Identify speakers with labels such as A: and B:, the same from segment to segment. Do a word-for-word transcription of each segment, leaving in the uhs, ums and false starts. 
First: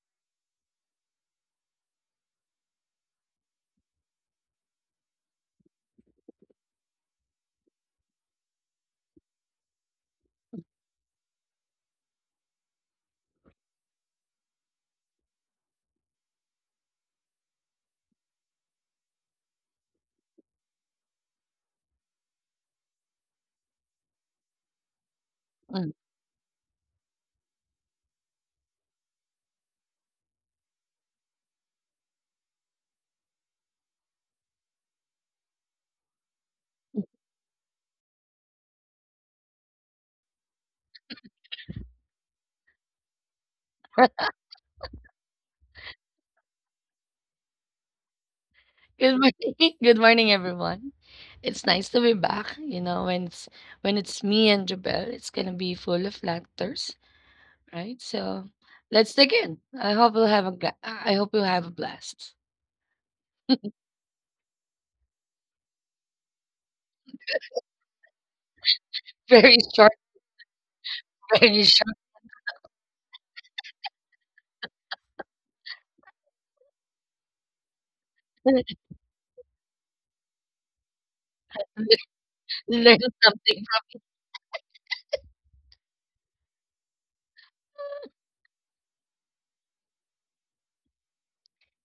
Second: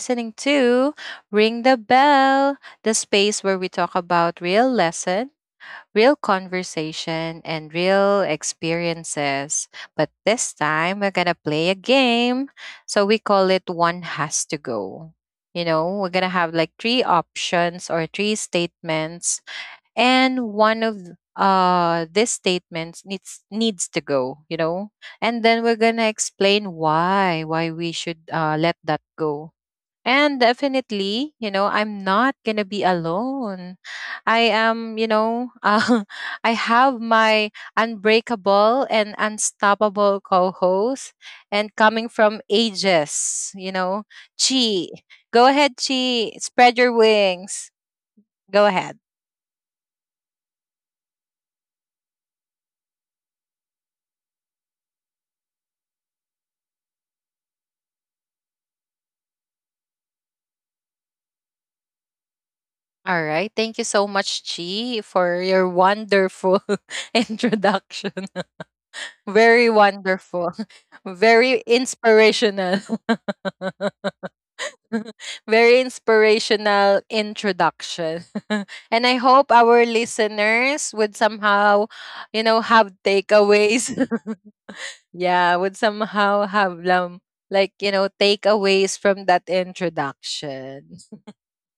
A: listening to Ring the Bell, the space where we talk about real lesson, real conversation, and real experiences. But this time, we're going to play a game. So we call it One Has to Go. You know, we're going to have like three options or three statements and one of uh these statements needs needs to go, you know, and then we're
B: Mm.
A: gonna explain why why we should uh let that go. And definitely, you know, I'm not gonna be alone. I am, you know, uh, I have my unbreakable and unstoppable co-host and coming from ages, you know, Chi. Go ahead, Chi, spread your wings, go ahead.
B: Good morning. Good morning, everyone. It's nice to be back. You know, when it's when it's me and Jabel, it's gonna be full of laughters, right? So let's dig in. I hope you'll have a gla- I hope you'll have a blast.
A: All right. Thank you so much, Chi, for your wonderful introduction.
B: Very
A: Very
B: short,
A: wonderful.
B: very
A: Very
B: short.
A: inspirational. Very inspirational introduction. And I hope our listeners would somehow, you know,
B: Learn
A: have
B: something.
A: takeaways. Yeah, would somehow have um, like, you know, takeaways from that introduction.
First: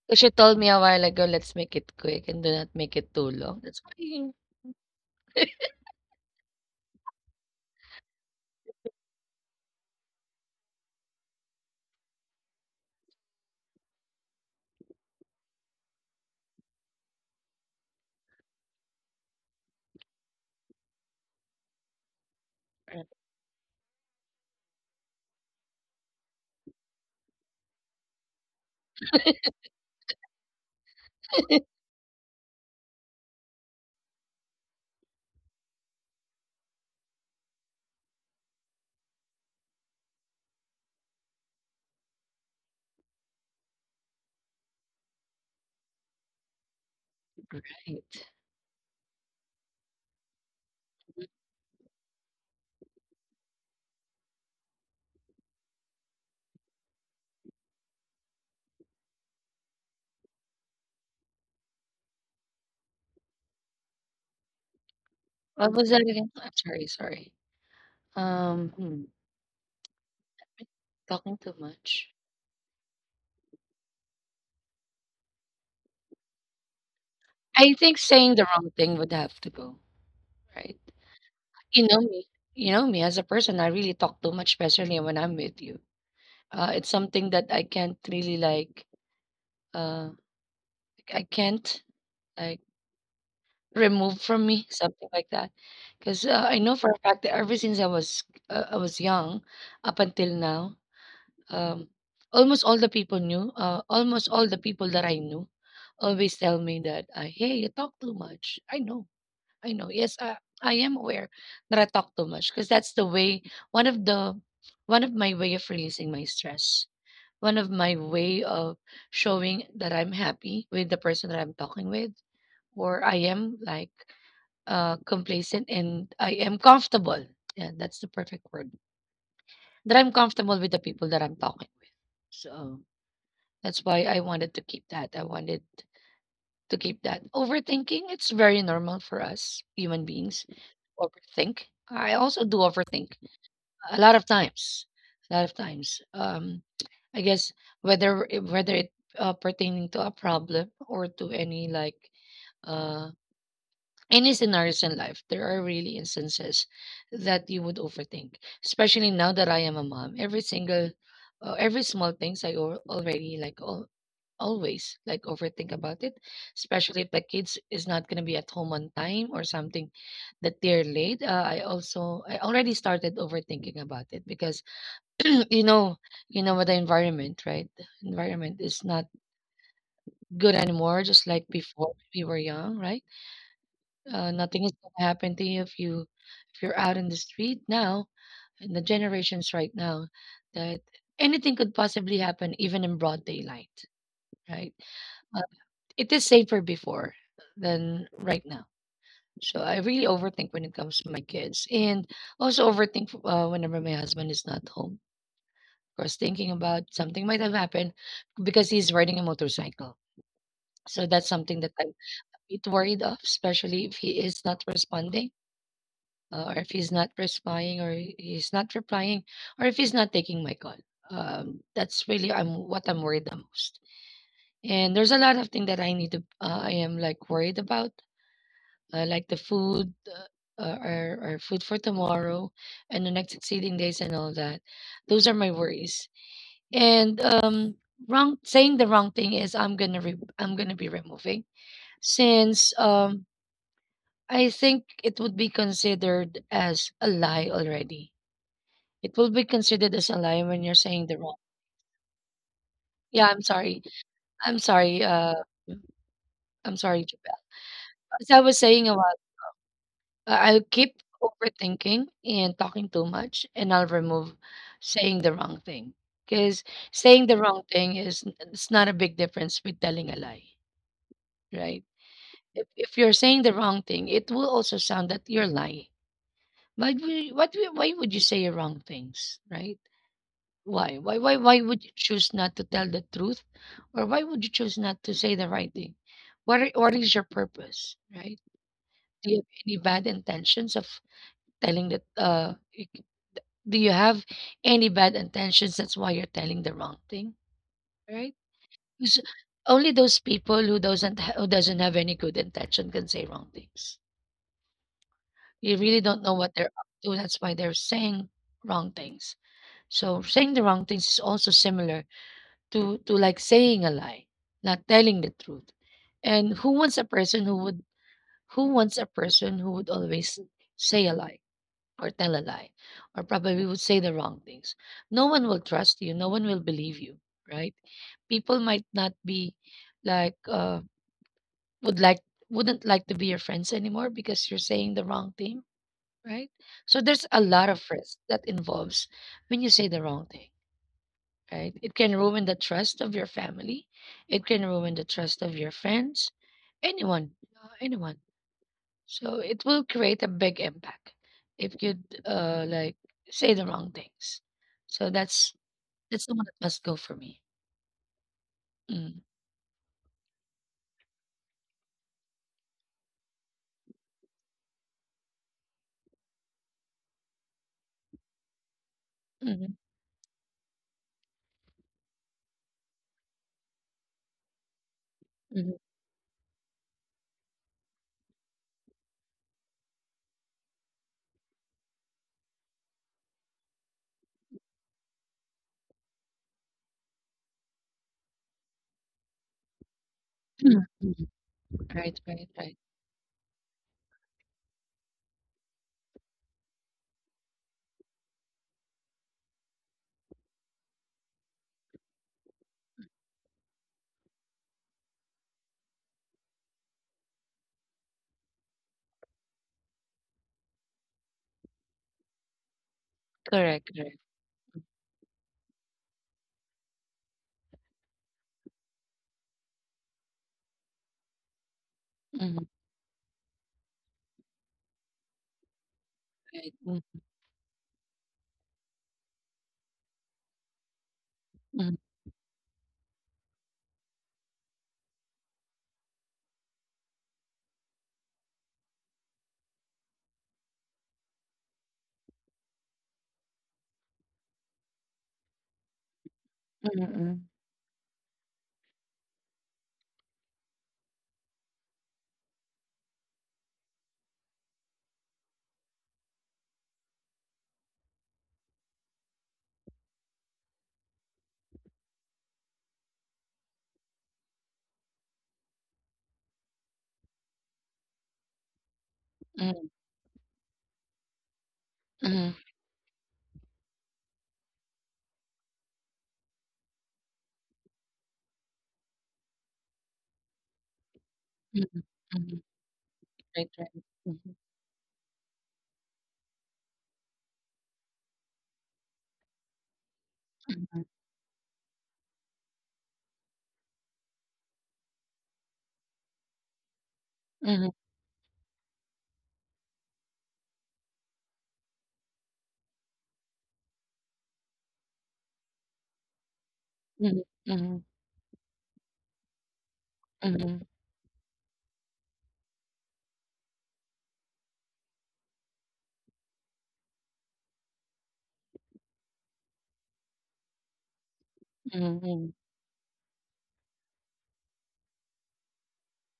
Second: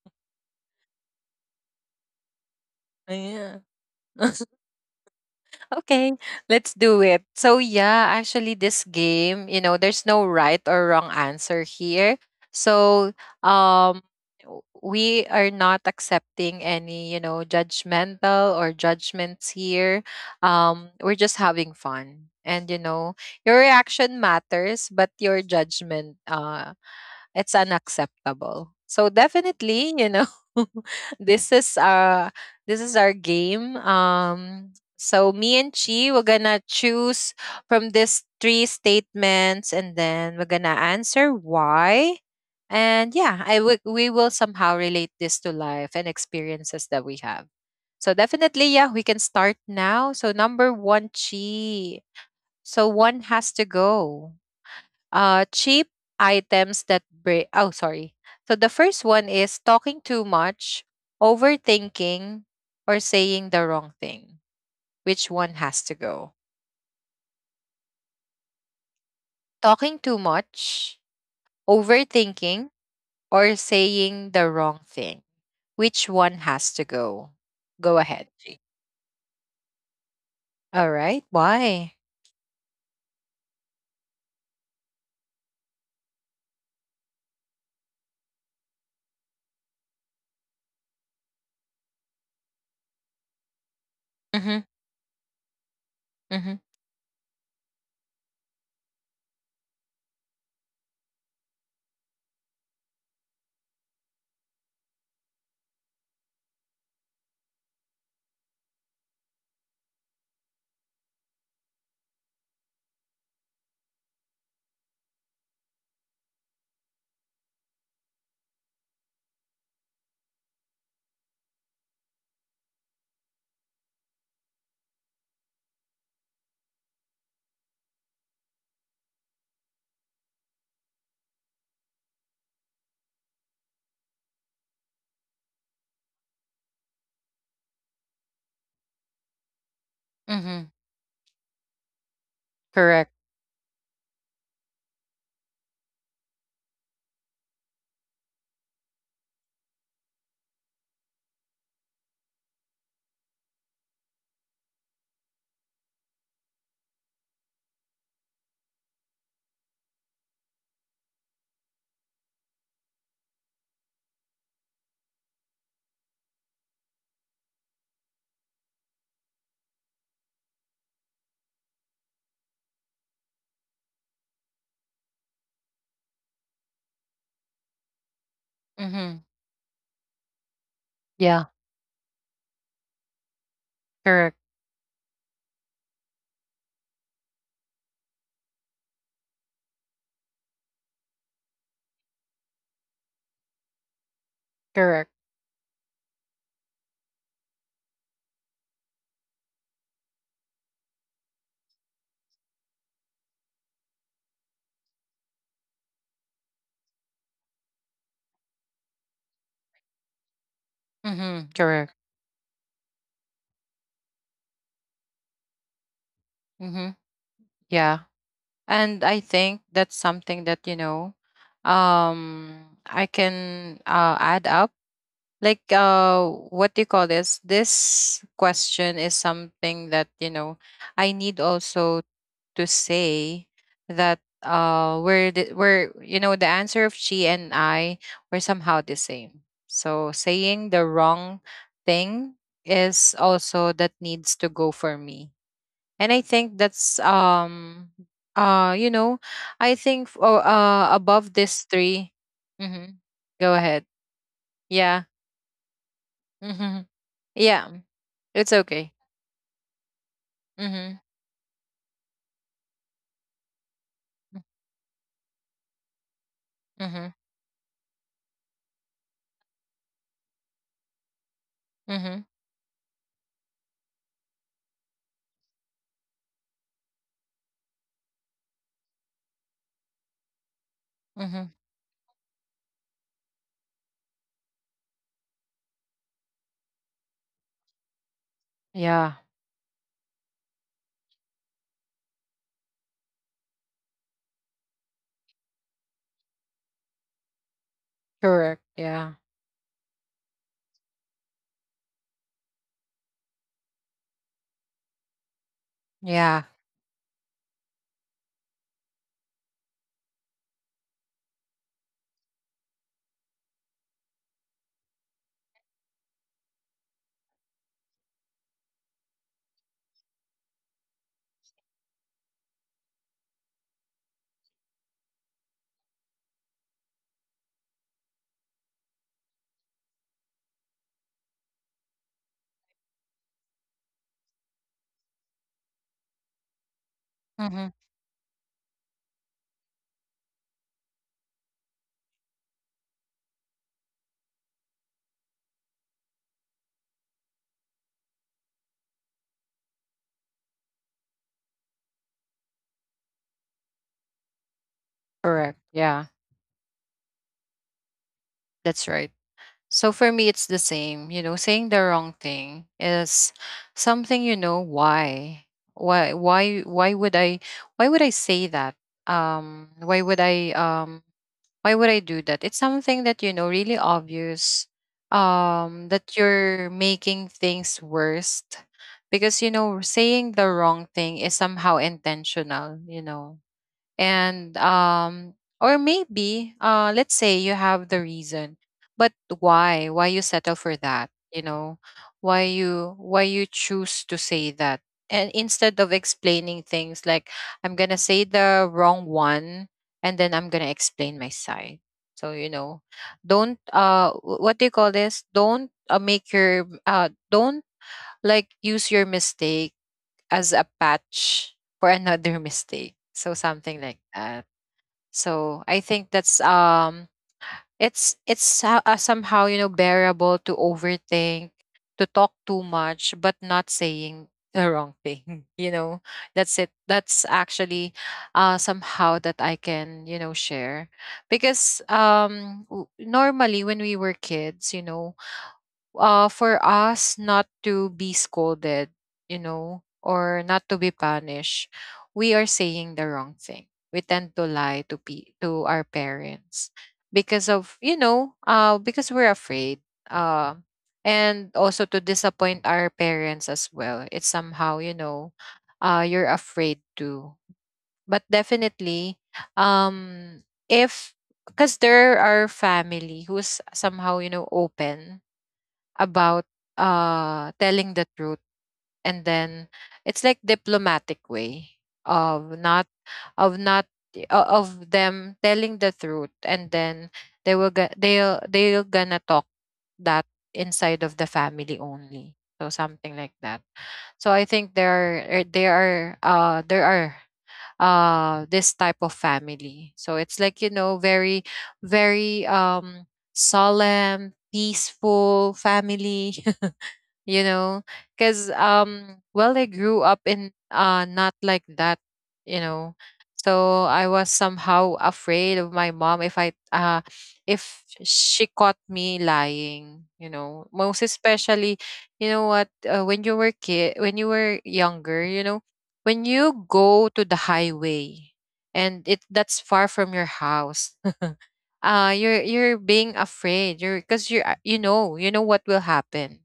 B: Because she told me a while ago, let's make it quick and do not make it too long.
A: Yeah.
B: That's why.
A: Okay, let's do it. So yeah, actually this game, you know, there's no right or wrong answer here. So um w- we are not accepting any, you know, judgmental or judgments here. Um we're just having fun. And you know, your reaction matters, but your judgment, uh it's unacceptable. So definitely, you know, this is uh this is our game. Um so me and Chi, we're gonna choose from these three statements and then we're gonna answer why. And yeah, I w- we will somehow relate this to life and experiences that we have. So
B: Right.
A: definitely, yeah, we can start now. So number one, Chi. So one has to go, uh, cheap items that break. Oh, sorry. So the first one is talking too much, overthinking, or saying the wrong thing. Which one
B: What
A: has
B: was
A: to
B: that again?
A: go?
B: I'm sorry, sorry. Um, hmm,
A: Talking too much,
B: talking too much.
A: overthinking, or saying the wrong thing. Which one has to go?
B: I
A: Go
B: think
A: ahead,
B: saying the
A: G.
B: wrong thing would have to go, right?
A: All right.
B: You
A: Why?
B: know me. You know me as a person, I really talk too much, especially when I'm with you. Uh, it's something that I can't really like. Uh, I can't like remove from
A: Mm-hmm.
B: me something like that, because uh,
A: Mm-hmm.
B: I know for a fact that ever since I was uh, I was young, up until now, um, almost all the people knew. Uh, almost all the people that I knew, always tell me that, uh, "Hey, you talk too much." I know I know. Yes, uh, I am aware that I talk too much because that's the way one of the one of my way of releasing my stress. One of my way of showing that I'm happy with the person that I'm talking with, or I am like uh, complacent and I am comfortable. Yeah, that's the perfect word. That I'm comfortable with the people that I'm talking with. So that's why I wanted to keep that. I wanted to keep that. Overthinking, it's very normal for us human beings.
A: Mm-hmm.
B: Overthink. I also do overthink
A: Correct.
B: a lot of times. A lot of times. Um, I guess whether it- whether it uh, pertaining to a problem or to any like uh any scenarios in life, there are really instances that you would overthink. Especially now that I am a mom, every single uh, every small things I al- already like all always, like, overthink about it, especially if the kids is not gonna be at home on time or something that they're late. Uh, I also I already started overthinking about it because you know you know what the environment, right? The environment is not
A: Mm-hmm.
B: good anymore, just like
A: Yeah.
B: before we were young, right? Uh,
A: Correct.
B: nothing is gonna happen to you if you if you're out in the street now. In the generations right now that anything could possibly happen, even in broad daylight, right?
A: Correct.
B: It is safer before than right now. So I really overthink when it comes to my kids, and also overthink uh, whenever my husband is not home. Because thinking about something might have happened because he's riding a motorcycle. So that's something
A: Mm-hmm.
B: that I'm
A: Correct.
B: a bit worried of, especially if he is not responding, uh, or if he's
A: Mm-hmm.
B: not responding, or
A: Yeah.
B: he's not
A: And
B: replying,
A: I
B: or
A: think
B: if he's
A: that's
B: not taking my
A: something that,
B: call.
A: you know,
B: Um, that's really I'm
A: um
B: what I'm
A: I
B: worried the most.
A: can, uh, add up,
B: And there's a lot of things
A: like,
B: that I need to
A: uh
B: uh, I
A: what do
B: am
A: you call
B: like
A: this
B: worried about
A: this
B: uh,
A: question is
B: like the food
A: something that, you know,
B: uh, or,
A: I
B: or
A: need
B: food for
A: also
B: tomorrow
A: to
B: and the next
A: say
B: succeeding days and
A: that
B: all that.
A: uh
B: Those are
A: we're
B: my
A: the, we're
B: worries.
A: you know, the answer of
B: And
A: she and
B: um,
A: I
B: wrong
A: were
B: saying the
A: somehow the
B: wrong thing
A: same.
B: is I'm gonna
A: So
B: re- I'm
A: saying
B: gonna be
A: the
B: removing
A: wrong thing
B: since
A: is
B: um,
A: also that needs to
B: I
A: go for
B: think it
A: me.
B: would be
A: And I
B: considered
A: think
B: as
A: that's
B: a lie
A: um
B: already.
A: uh you
B: It
A: know,
B: will be
A: I
B: considered as
A: think
B: a
A: f- oh,
B: lie when you're
A: uh
B: saying the
A: above
B: wrong.
A: this three. Mm-hmm.
B: Yeah, I'm
A: Go
B: sorry.
A: ahead.
B: I'm sorry.
A: Yeah.
B: Uh, I'm
A: Mm-hmm.
B: sorry, Jabel.
A: Yeah,
B: As I
A: it's
B: was saying
A: okay.
B: a while. Uh, I'll keep
A: Mm-hmm.
B: overthinking and talking too much, and I'll remove saying the wrong thing. Because
A: Mm-hmm.
B: saying the wrong thing is it's not a big difference with telling a lie, right?
A: Mm-hmm.
B: If, if you're saying the wrong thing, it will also sound that you're lying. Why would you, what, would- why would you say wrong things, right? Why? Why, why,
A: Mm-hmm.
B: why would you choose not to tell the truth? Or why would you choose not to say the right thing? What, are, what is your purpose, right?
A: Yeah.
B: Do you have any bad intentions of telling that uh Do you have any bad intentions? That's why you're telling the wrong thing, right?
A: Correct,
B: 'Cause
A: yeah.
B: only those people who doesn't ha- who doesn't have any good intention can say wrong things. You really don't know
A: Yeah.
B: what they're up to. That's why they're saying wrong things. So saying the wrong things is also similar to to like saying a lie, not telling the truth. And who wants a person who would who wants a person who would always say a lie? Or tell a lie or probably would say the wrong things. No one will trust you, no one will believe you, right? People might not be like uh would like wouldn't like to be your friends anymore because you're saying the wrong thing, right? So there's a lot
A: Mm-hmm.
B: of risk that involves when you say the wrong thing, right? It can ruin the trust of your family, it can ruin the trust of your friends, anyone, uh, anyone. So it will create a big impact if you uh like say the wrong things. So that's
A: Correct, yeah.
B: that's the one that must go for me.
A: That's right.
B: Mm.
A: So for me it's the same, you know, saying the wrong thing is something, you know. Why, why why why would i why would I say that?
B: Mm-hmm.
A: Um why would i um Why would I do that? It's something that, you know, really obvious,
B: Mm-hmm.
A: um that you're making things worse, because you know, saying the wrong thing is somehow intentional, you know. And um or maybe, uh let's say you have the reason, but why why you settle for that, you
B: Mm-hmm.
A: know?
B: Right,
A: why
B: right, right.
A: you why you choose to say that, and instead of explaining things, like, I'm gonna say the wrong one and then I'm gonna explain my side. So you know, don't uh wh- what do you call this don't, uh, make your, uh don't, like, use your mistake as a patch for another mistake, so something
B: Correct,
A: like
B: correct.
A: that. So I think that's, um it's it's so- uh, somehow, you know, bearable to overthink, to talk too
B: Mm-hmm.
A: much, but not saying the wrong thing. You know, that's it.
B: Right. Mm-hmm.
A: That's actually uh somehow that I can, you know, share, because
B: Mm-hmm.
A: um w- normally when we were kids, you know, uh, for us not to be scolded, you know, or not to be punished, we are saying the wrong thing. We tend to lie to pe- to our parents
B: Mm-hmm.
A: because of, you know, uh, because we're afraid, uh, and also to disappoint our parents as well. It's somehow, you know, uh, you're afraid to. But definitely, um, if, because there are family who's somehow, you know, open about, uh telling the truth, and then
B: Mm-hmm.
A: it's like diplomatic way
B: Mm-hmm.
A: of not, of not, o- of them telling the truth, and then they will go, they'll they're gonna talk that inside of the family
B: Mm-hmm.
A: only, so something like that.
B: Right, right.
A: So I
B: Mm-hmm.
A: think there are er, there are uh there are uh this type of family, so it's like, you know,
B: Mm-hmm.
A: very very um solemn, peaceful family. You know,
B: Mm-hmm.
A: because um well, I grew up in, uh not like that, you know. So I was somehow afraid of my mom, if I, uh
B: Mm-hmm.
A: if
B: Mm-hmm.
A: she caught me lying, you know,
B: Mm-hmm.
A: most especially, you know what, uh, when you were kid, when you were younger, you know, when you go to the highway, and it, that's far from your house, uh you're
B: Mm-hmm.
A: you're being afraid, you're, because you are, you know, you know what will happen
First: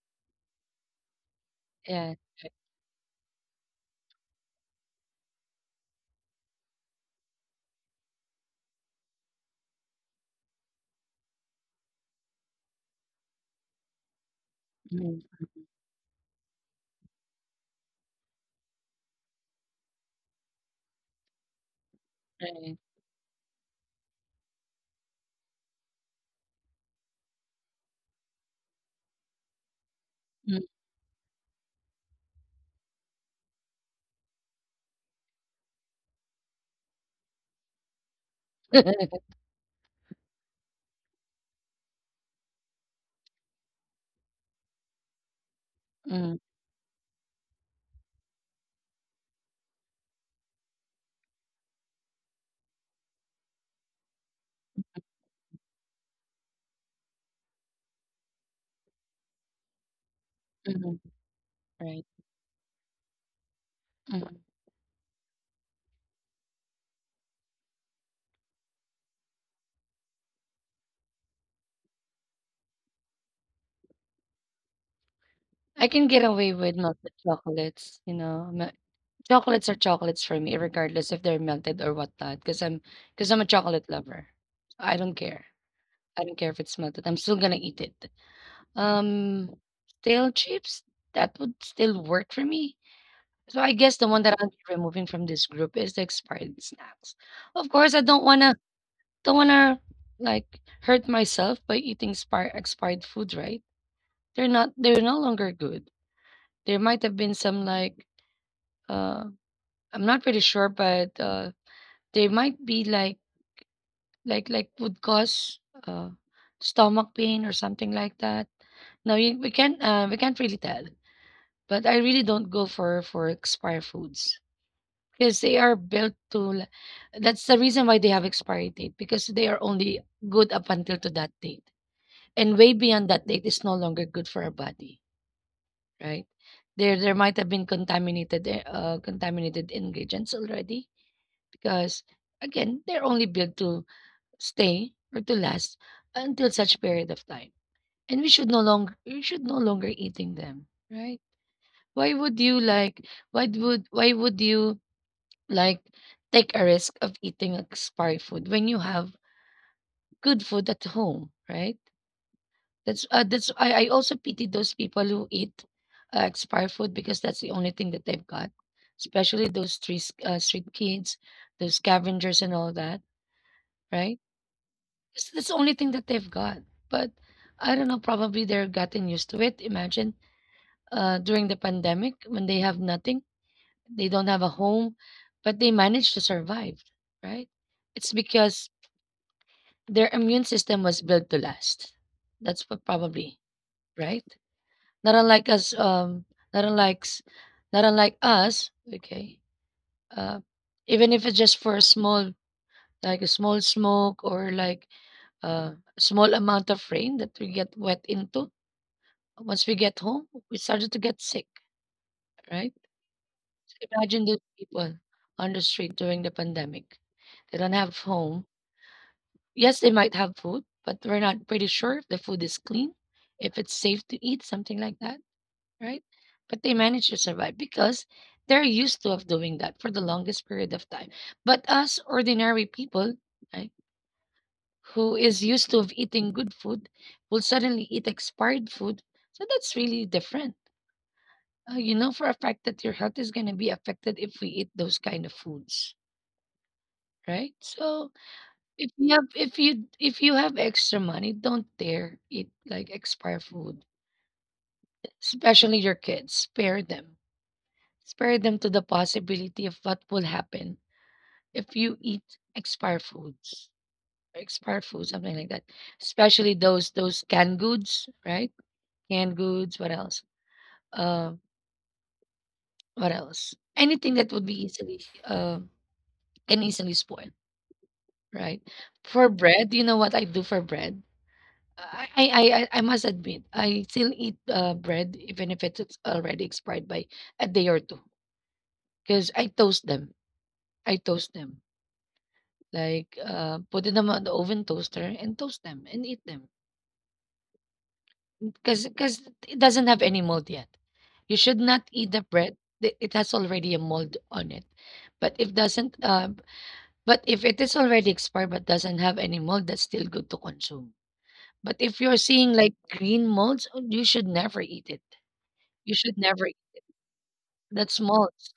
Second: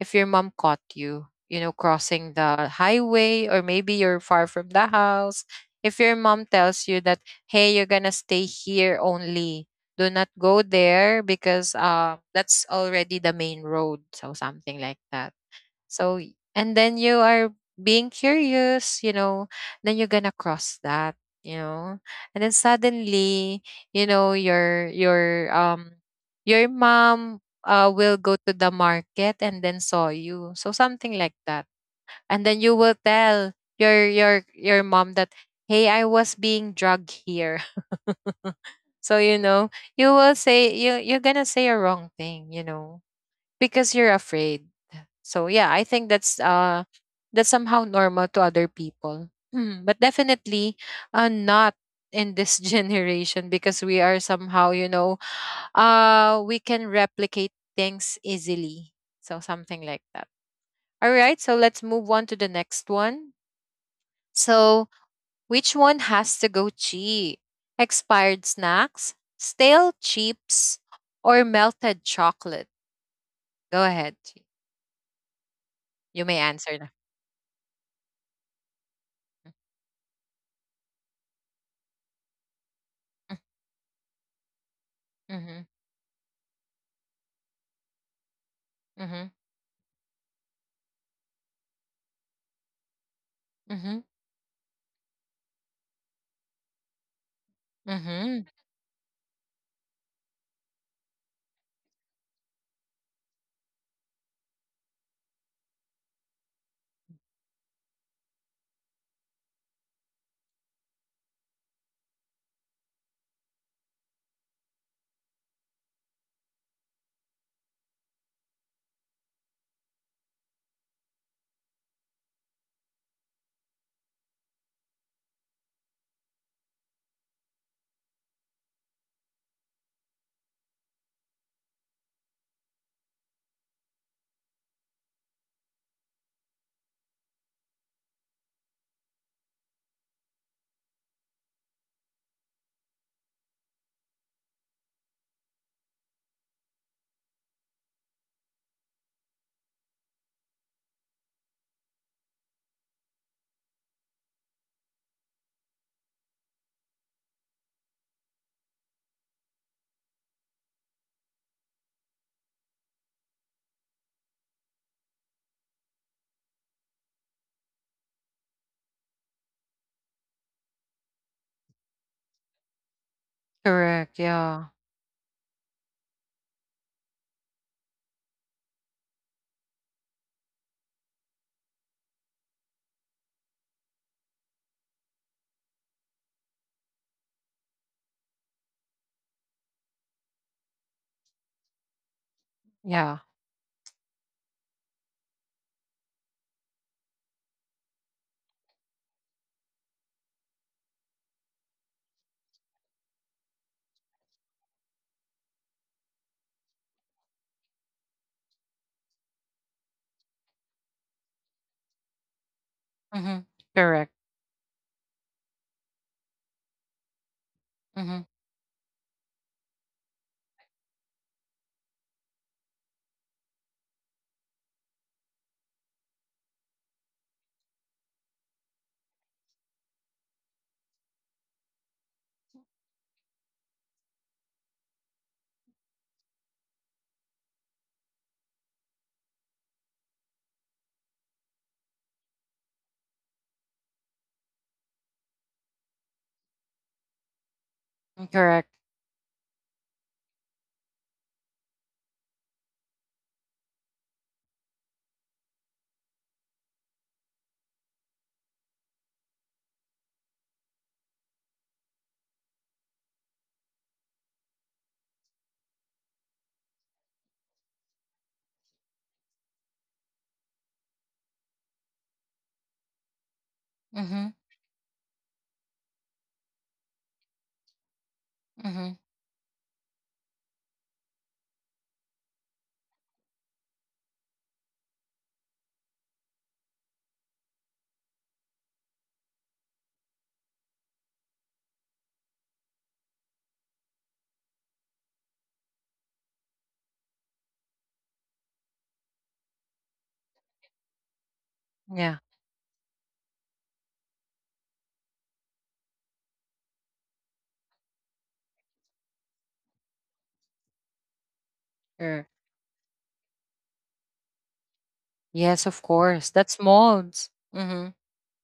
A: if your mom caught you, you know,
B: Yeah.
A: crossing
B: Right.
A: the highway, or maybe you're far from the house. If your mom tells you that, hey, you're gonna stay here only, do not go there because, uh that's already the main road, so something like that.
B: Mm-hmm.
A: So, y- and then you are being curious, you know, then you're gonna cross that, you know, and then
B: Right.
A: suddenly, you know, your your um your mom, uh will go to the market and then saw you,
B: Mm-hmm.
A: so something like that, and then you will tell your your your mom that, hey, I was being drugged here. So you know, you will say you you're gonna say a wrong thing, you know, because you're afraid. So yeah, I think that's uh that's somehow normal to other people. Hmm. But definitely, uh, not in this generation, because we are somehow, you know, uh we can replicate things easily. So something like that.
B: Mm-hmm.
A: All right, so let's
B: Right.
A: move on to the next one.
B: Mm-hmm.
A: So, which one has to go? Cheap, expired snacks, stale chips, or melted chocolate? Go ahead, Chi.
B: I can
A: You
B: get
A: may
B: away
A: answer
B: with
A: now.
B: melted chocolates. You know me, chocolates are chocolates for me regardless if they're melted or whatnot. Because 'cause am because 'cause I'm a chocolate lover. I don't care.
A: Mm-hmm.
B: I don't care if it's melted, I'm still gonna eat it.
A: Mm-hmm.
B: Um, stale chips, that would still work for me. So I guess
A: Mhm,
B: the one that I'll be removing from this group is the expired snacks. Of course, I don't
A: mhm.
B: wanna don't wanna, like, hurt myself by eating spir expired food, right? They're not they're no longer good. There might have been some, like. Uh, I'm not pretty sure, but uh, they might be like like like would cause uh, stomach pain or something like that. No, you, we can't uh, we can't really tell. But I really don't go for for expired foods because they are built to. l- That's the reason why they have expiry date because they are only good up until to that date, and way beyond that date is no longer good for our body, right? There there might have been contaminated uh, contaminated ingredients already because again, they're only built to stay or to last until such period of time. And we should no longer we should no longer eating them, right? Why would you like why would why would you like take a risk of eating expired food when you have good food at home, right? That's uh, that's I, I also pity those people who eat uh, expired food because that's the only thing that they've got, especially those street uh, street kids, those scavengers and all that, right?
A: Correct, yeah,
B: It's that's the only thing that they've got. But I don't know, probably they're getting used to it. Imagine uh, during the pandemic when they have nothing, they don't have a home, but they managed to survive, right? It's because their immune system was built to last. That's what
A: yeah.
B: probably, right? Not unlike us, um, not unlike, s- Not unlike us, okay? Uh, even if it's just for a small, like a small smoke or like uh, a small amount of rain that we get wet into. Once we get home, we started to get sick, right?
A: Mhm.
B: So
A: Correct.
B: imagine those people on the street during the pandemic. They don't have
A: Mhm.
B: home. Yes, they might have food, but we're not pretty sure if the food is clean, if it's safe to eat, something like that, right? But they manage to survive because they're used to of doing that for the longest period of time. But us ordinary people, right, who is used to of eating good food, will suddenly eat expired food. So that's really different. Uh, you know for a fact that your health is going to be affected if we eat those kind of foods, right? So
A: Mm, correct.
B: if you have if you if you have extra money, don't dare eat like expired food, especially your kids. Spare them. Spare them to the possibility of what will happen if you eat expired foods, or expired food, something like that. Especially those those canned goods, right? Canned goods. What else? Uh, what else? Anything that
A: Mhm,
B: would be easily uh, can easily spoil. Right.
A: mhm.
B: For bread, you know what I do for bread? I I I I I must admit, I still eat uh, bread even if it's it's already expired by a day or two because I toast them. I toast them. Like, uh, put them on the oven toaster and toast them and eat them because because it doesn't have any mold yet. You should not eat the
A: Yeah,
B: bread that it has already a mold on it. But if doesn't uh, but if it is already expired but doesn't have any mold, that's still good to consume. But if you're
A: correct.
B: seeing like green molds, oh, you should never eat it.
A: Yes, of
B: You should
A: course.
B: never eat.
A: That's molds.
B: That's
A: Mhm.
B: molds.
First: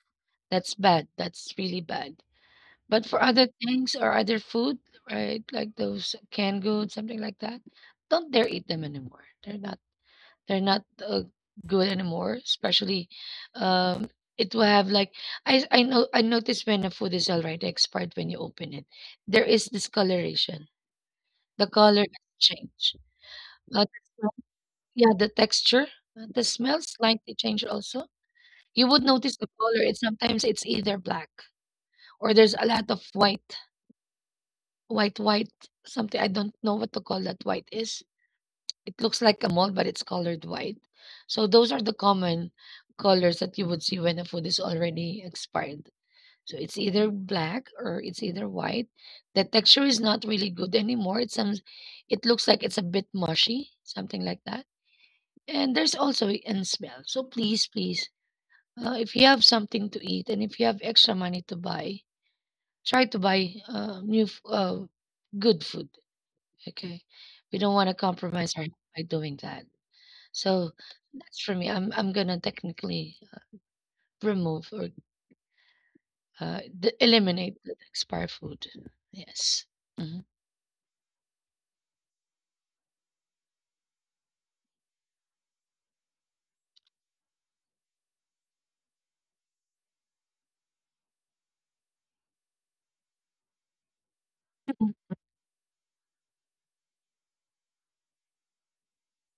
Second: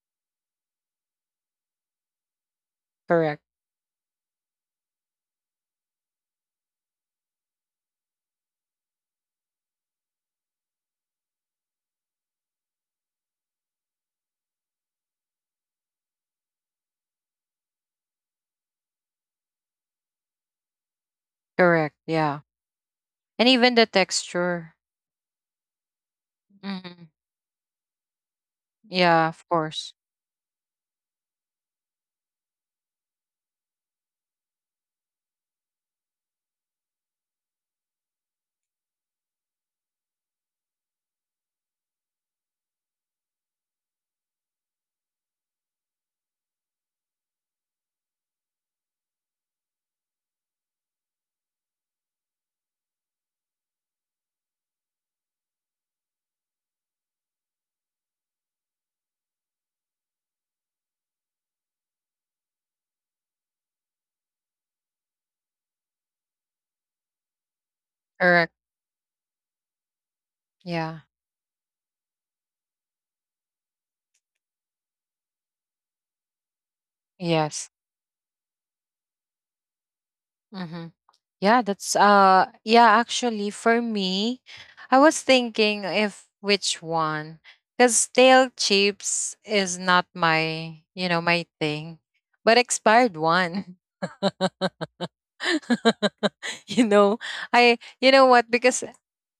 B: That's bad. That's really bad. But for
A: Correct.
B: other things or other food, right? Like those canned goods, something like that. Don't dare eat them anymore. They're not, they're not uh, good anymore. Especially, um, it will have like, I I know I noticed when a food is already expired, when you open it, there is discoloration. The
A: Correct.
B: color has
A: Yeah.
B: changed.
A: And even the texture.
B: Yeah, the texture, uh, the smell
A: Mhm.
B: slightly change also. You would
A: Yeah,
B: notice
A: of
B: the color.
A: course.
B: It's sometimes it's either black or there's a lot of white, white, white, something. I don't know what to call that white is. It looks like a mold, but it's colored white. So those are the common colors that you would see when a food is already expired. So it's either black or it's either white. The texture is not really good anymore. It's some, it looks like it's a bit mushy, something like that, and there's also in smell. So please, please, Uh, if you have something to eat and if you have extra money to buy, try to buy uh, new, f- uh, good food. Okay, we don't want to
A: Correct.
B: compromise our by doing that. So
A: Yeah.
B: that's for me. I'm I'm gonna technically remove or uh, d- eliminate
A: Yes.
B: the expired food. Yes. Mhm.
A: Mhm. Yeah, that's uh yeah, actually for me, I was thinking if which one, cuz stale chips is not my, you know, my thing, but expired one. You know, I, you know what, because,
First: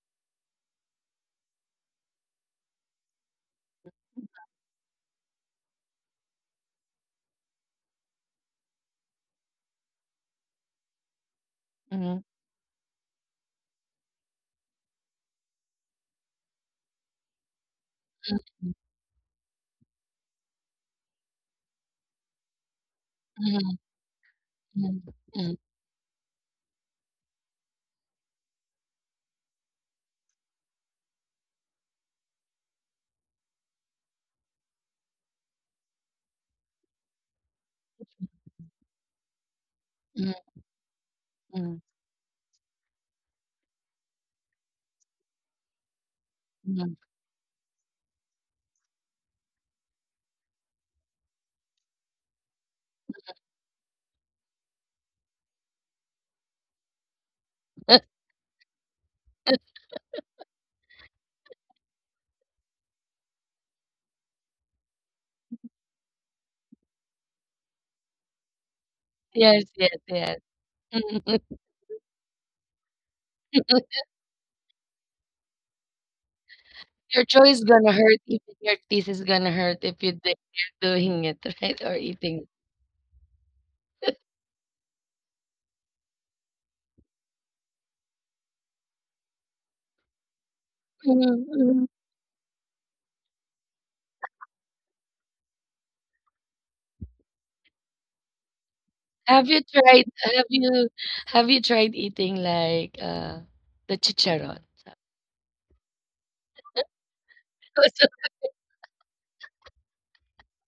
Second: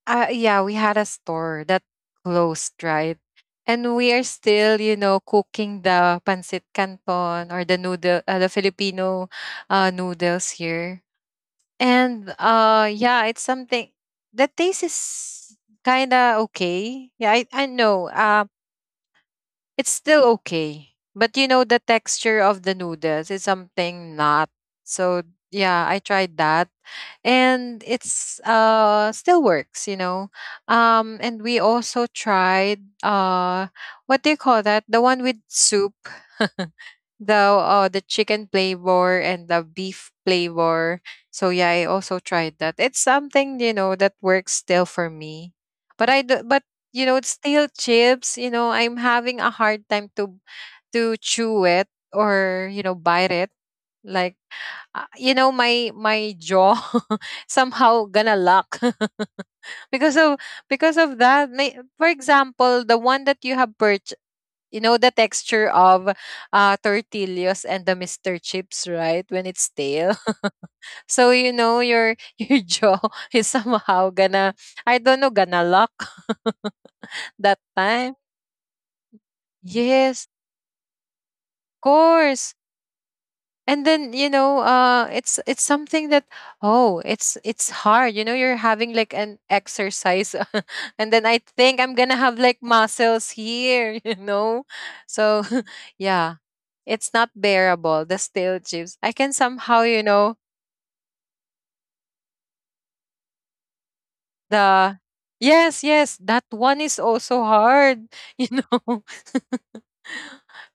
A: uh yeah, we had a store that closed, right? And we are still, you know, cooking the pancit canton or the noodle, uh, the Filipino, uh, noodles here,
B: Mm-hmm.
A: and uh yeah, it's something that taste is kinda okay. Yeah, I, I know. Uh
B: Mhm.
A: it's still okay. But you know the texture of the noodles is
B: Mhm.
A: something not. So
B: Mhm.
A: yeah, I tried that. And it's uh still works, you know. Um and we also tried, uh what do you call that? The one with soup. The, oh, the chicken flavor and the beef
B: Mhm.
A: flavor. So yeah,
B: Mhm.
A: I also tried that. It's something, you know, that works still for me. But I do, but
B: Mhm.
A: you know, it's still chips, you know, I'm having a hard time to to chew it, or, you know, bite it. Like, uh, you know, my my jaw somehow gonna lock because of, because of that. may- For example, the one that you have purchased, you know, the texture of, uh, tortillas and the Mister Chips, right? When it's
B: Yes. Yes.
A: stale.
B: Yes.
A: So you know your your jaw is somehow gonna, I don't know, gonna lock
B: Your jaw
A: that
B: is gonna
A: time.
B: hurt, even your teeth is gonna hurt if you
A: Yes,
B: think you're doing it,
A: of
B: right, or eating.
A: course. And then, you know, uh it's it's something that, oh, it's it's hard. You know, you're having like an exercise and then I
B: Mhm,
A: think I'm
B: mhm.
A: gonna have like muscles here, you know. So yeah, it's not bearable, the stale chips, I can
B: Have you
A: somehow, you
B: tried,
A: know,
B: have you have you tried eating, like, uh, the chicharon?
A: the yes, yes, that one is also hard. You know,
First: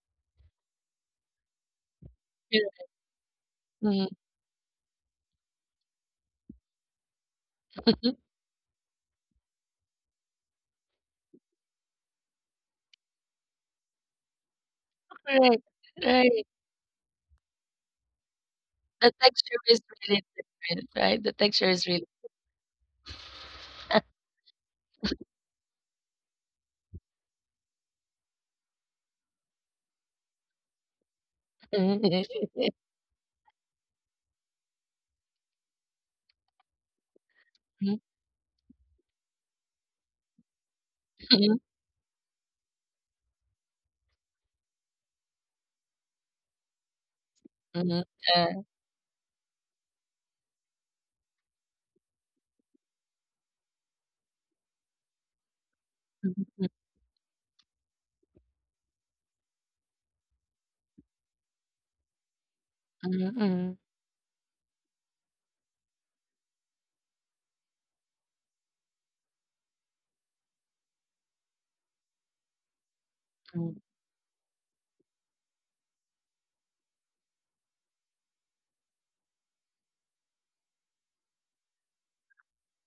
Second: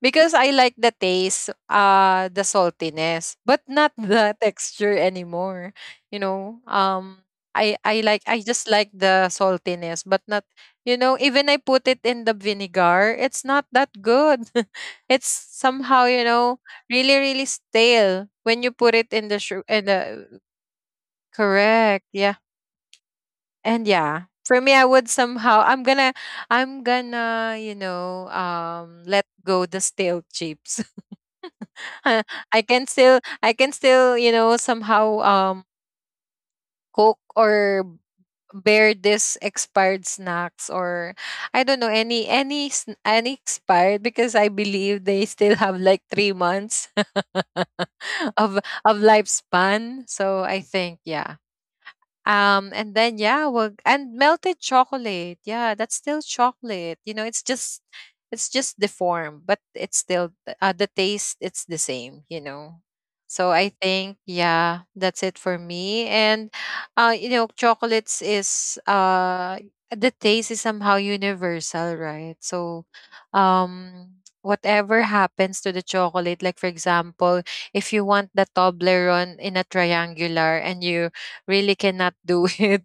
A: because I like the taste, uh the saltiness, but not
B: Mhm.
A: the texture anymore, you know. um i i like I just like the saltiness, but not, you know, even I put it in the vinegar, it's not that good. It's
B: Right,
A: somehow, you
B: right.
A: know, really really stale when you put it
B: The
A: in the
B: texture
A: shu-
B: is
A: in
B: really
A: the,
B: different, right? The texture is
A: correct.
B: really
A: Yeah. And yeah, for me, I would somehow, I'm gonna I'm gonna, you know, um let go the stale chips.
B: mhm,
A: I can still I can still, you know, somehow um cook or bear this expired snacks, or
B: mhm,
A: I don't know, any any sn- any expired, because I believe they still have like three months
B: mhm,
A: of
B: yeah.
A: of lifespan. So I think yeah. Um, and then yeah, well, and melted chocolate. Yeah, that's still
B: Mhm, mhm,
A: chocolate. You know, it's just it's just the form, but it's still th- uh, the taste. It's the same. You know. So I
B: mhm,
A: think yeah, that's it for me. And uh, you know, chocolates is uh the taste is somehow universal, right? So,
B: mhm,
A: um. Whatever happens to the chocolate, like for example, if you want the Toblerone in a triangular and you really cannot do it,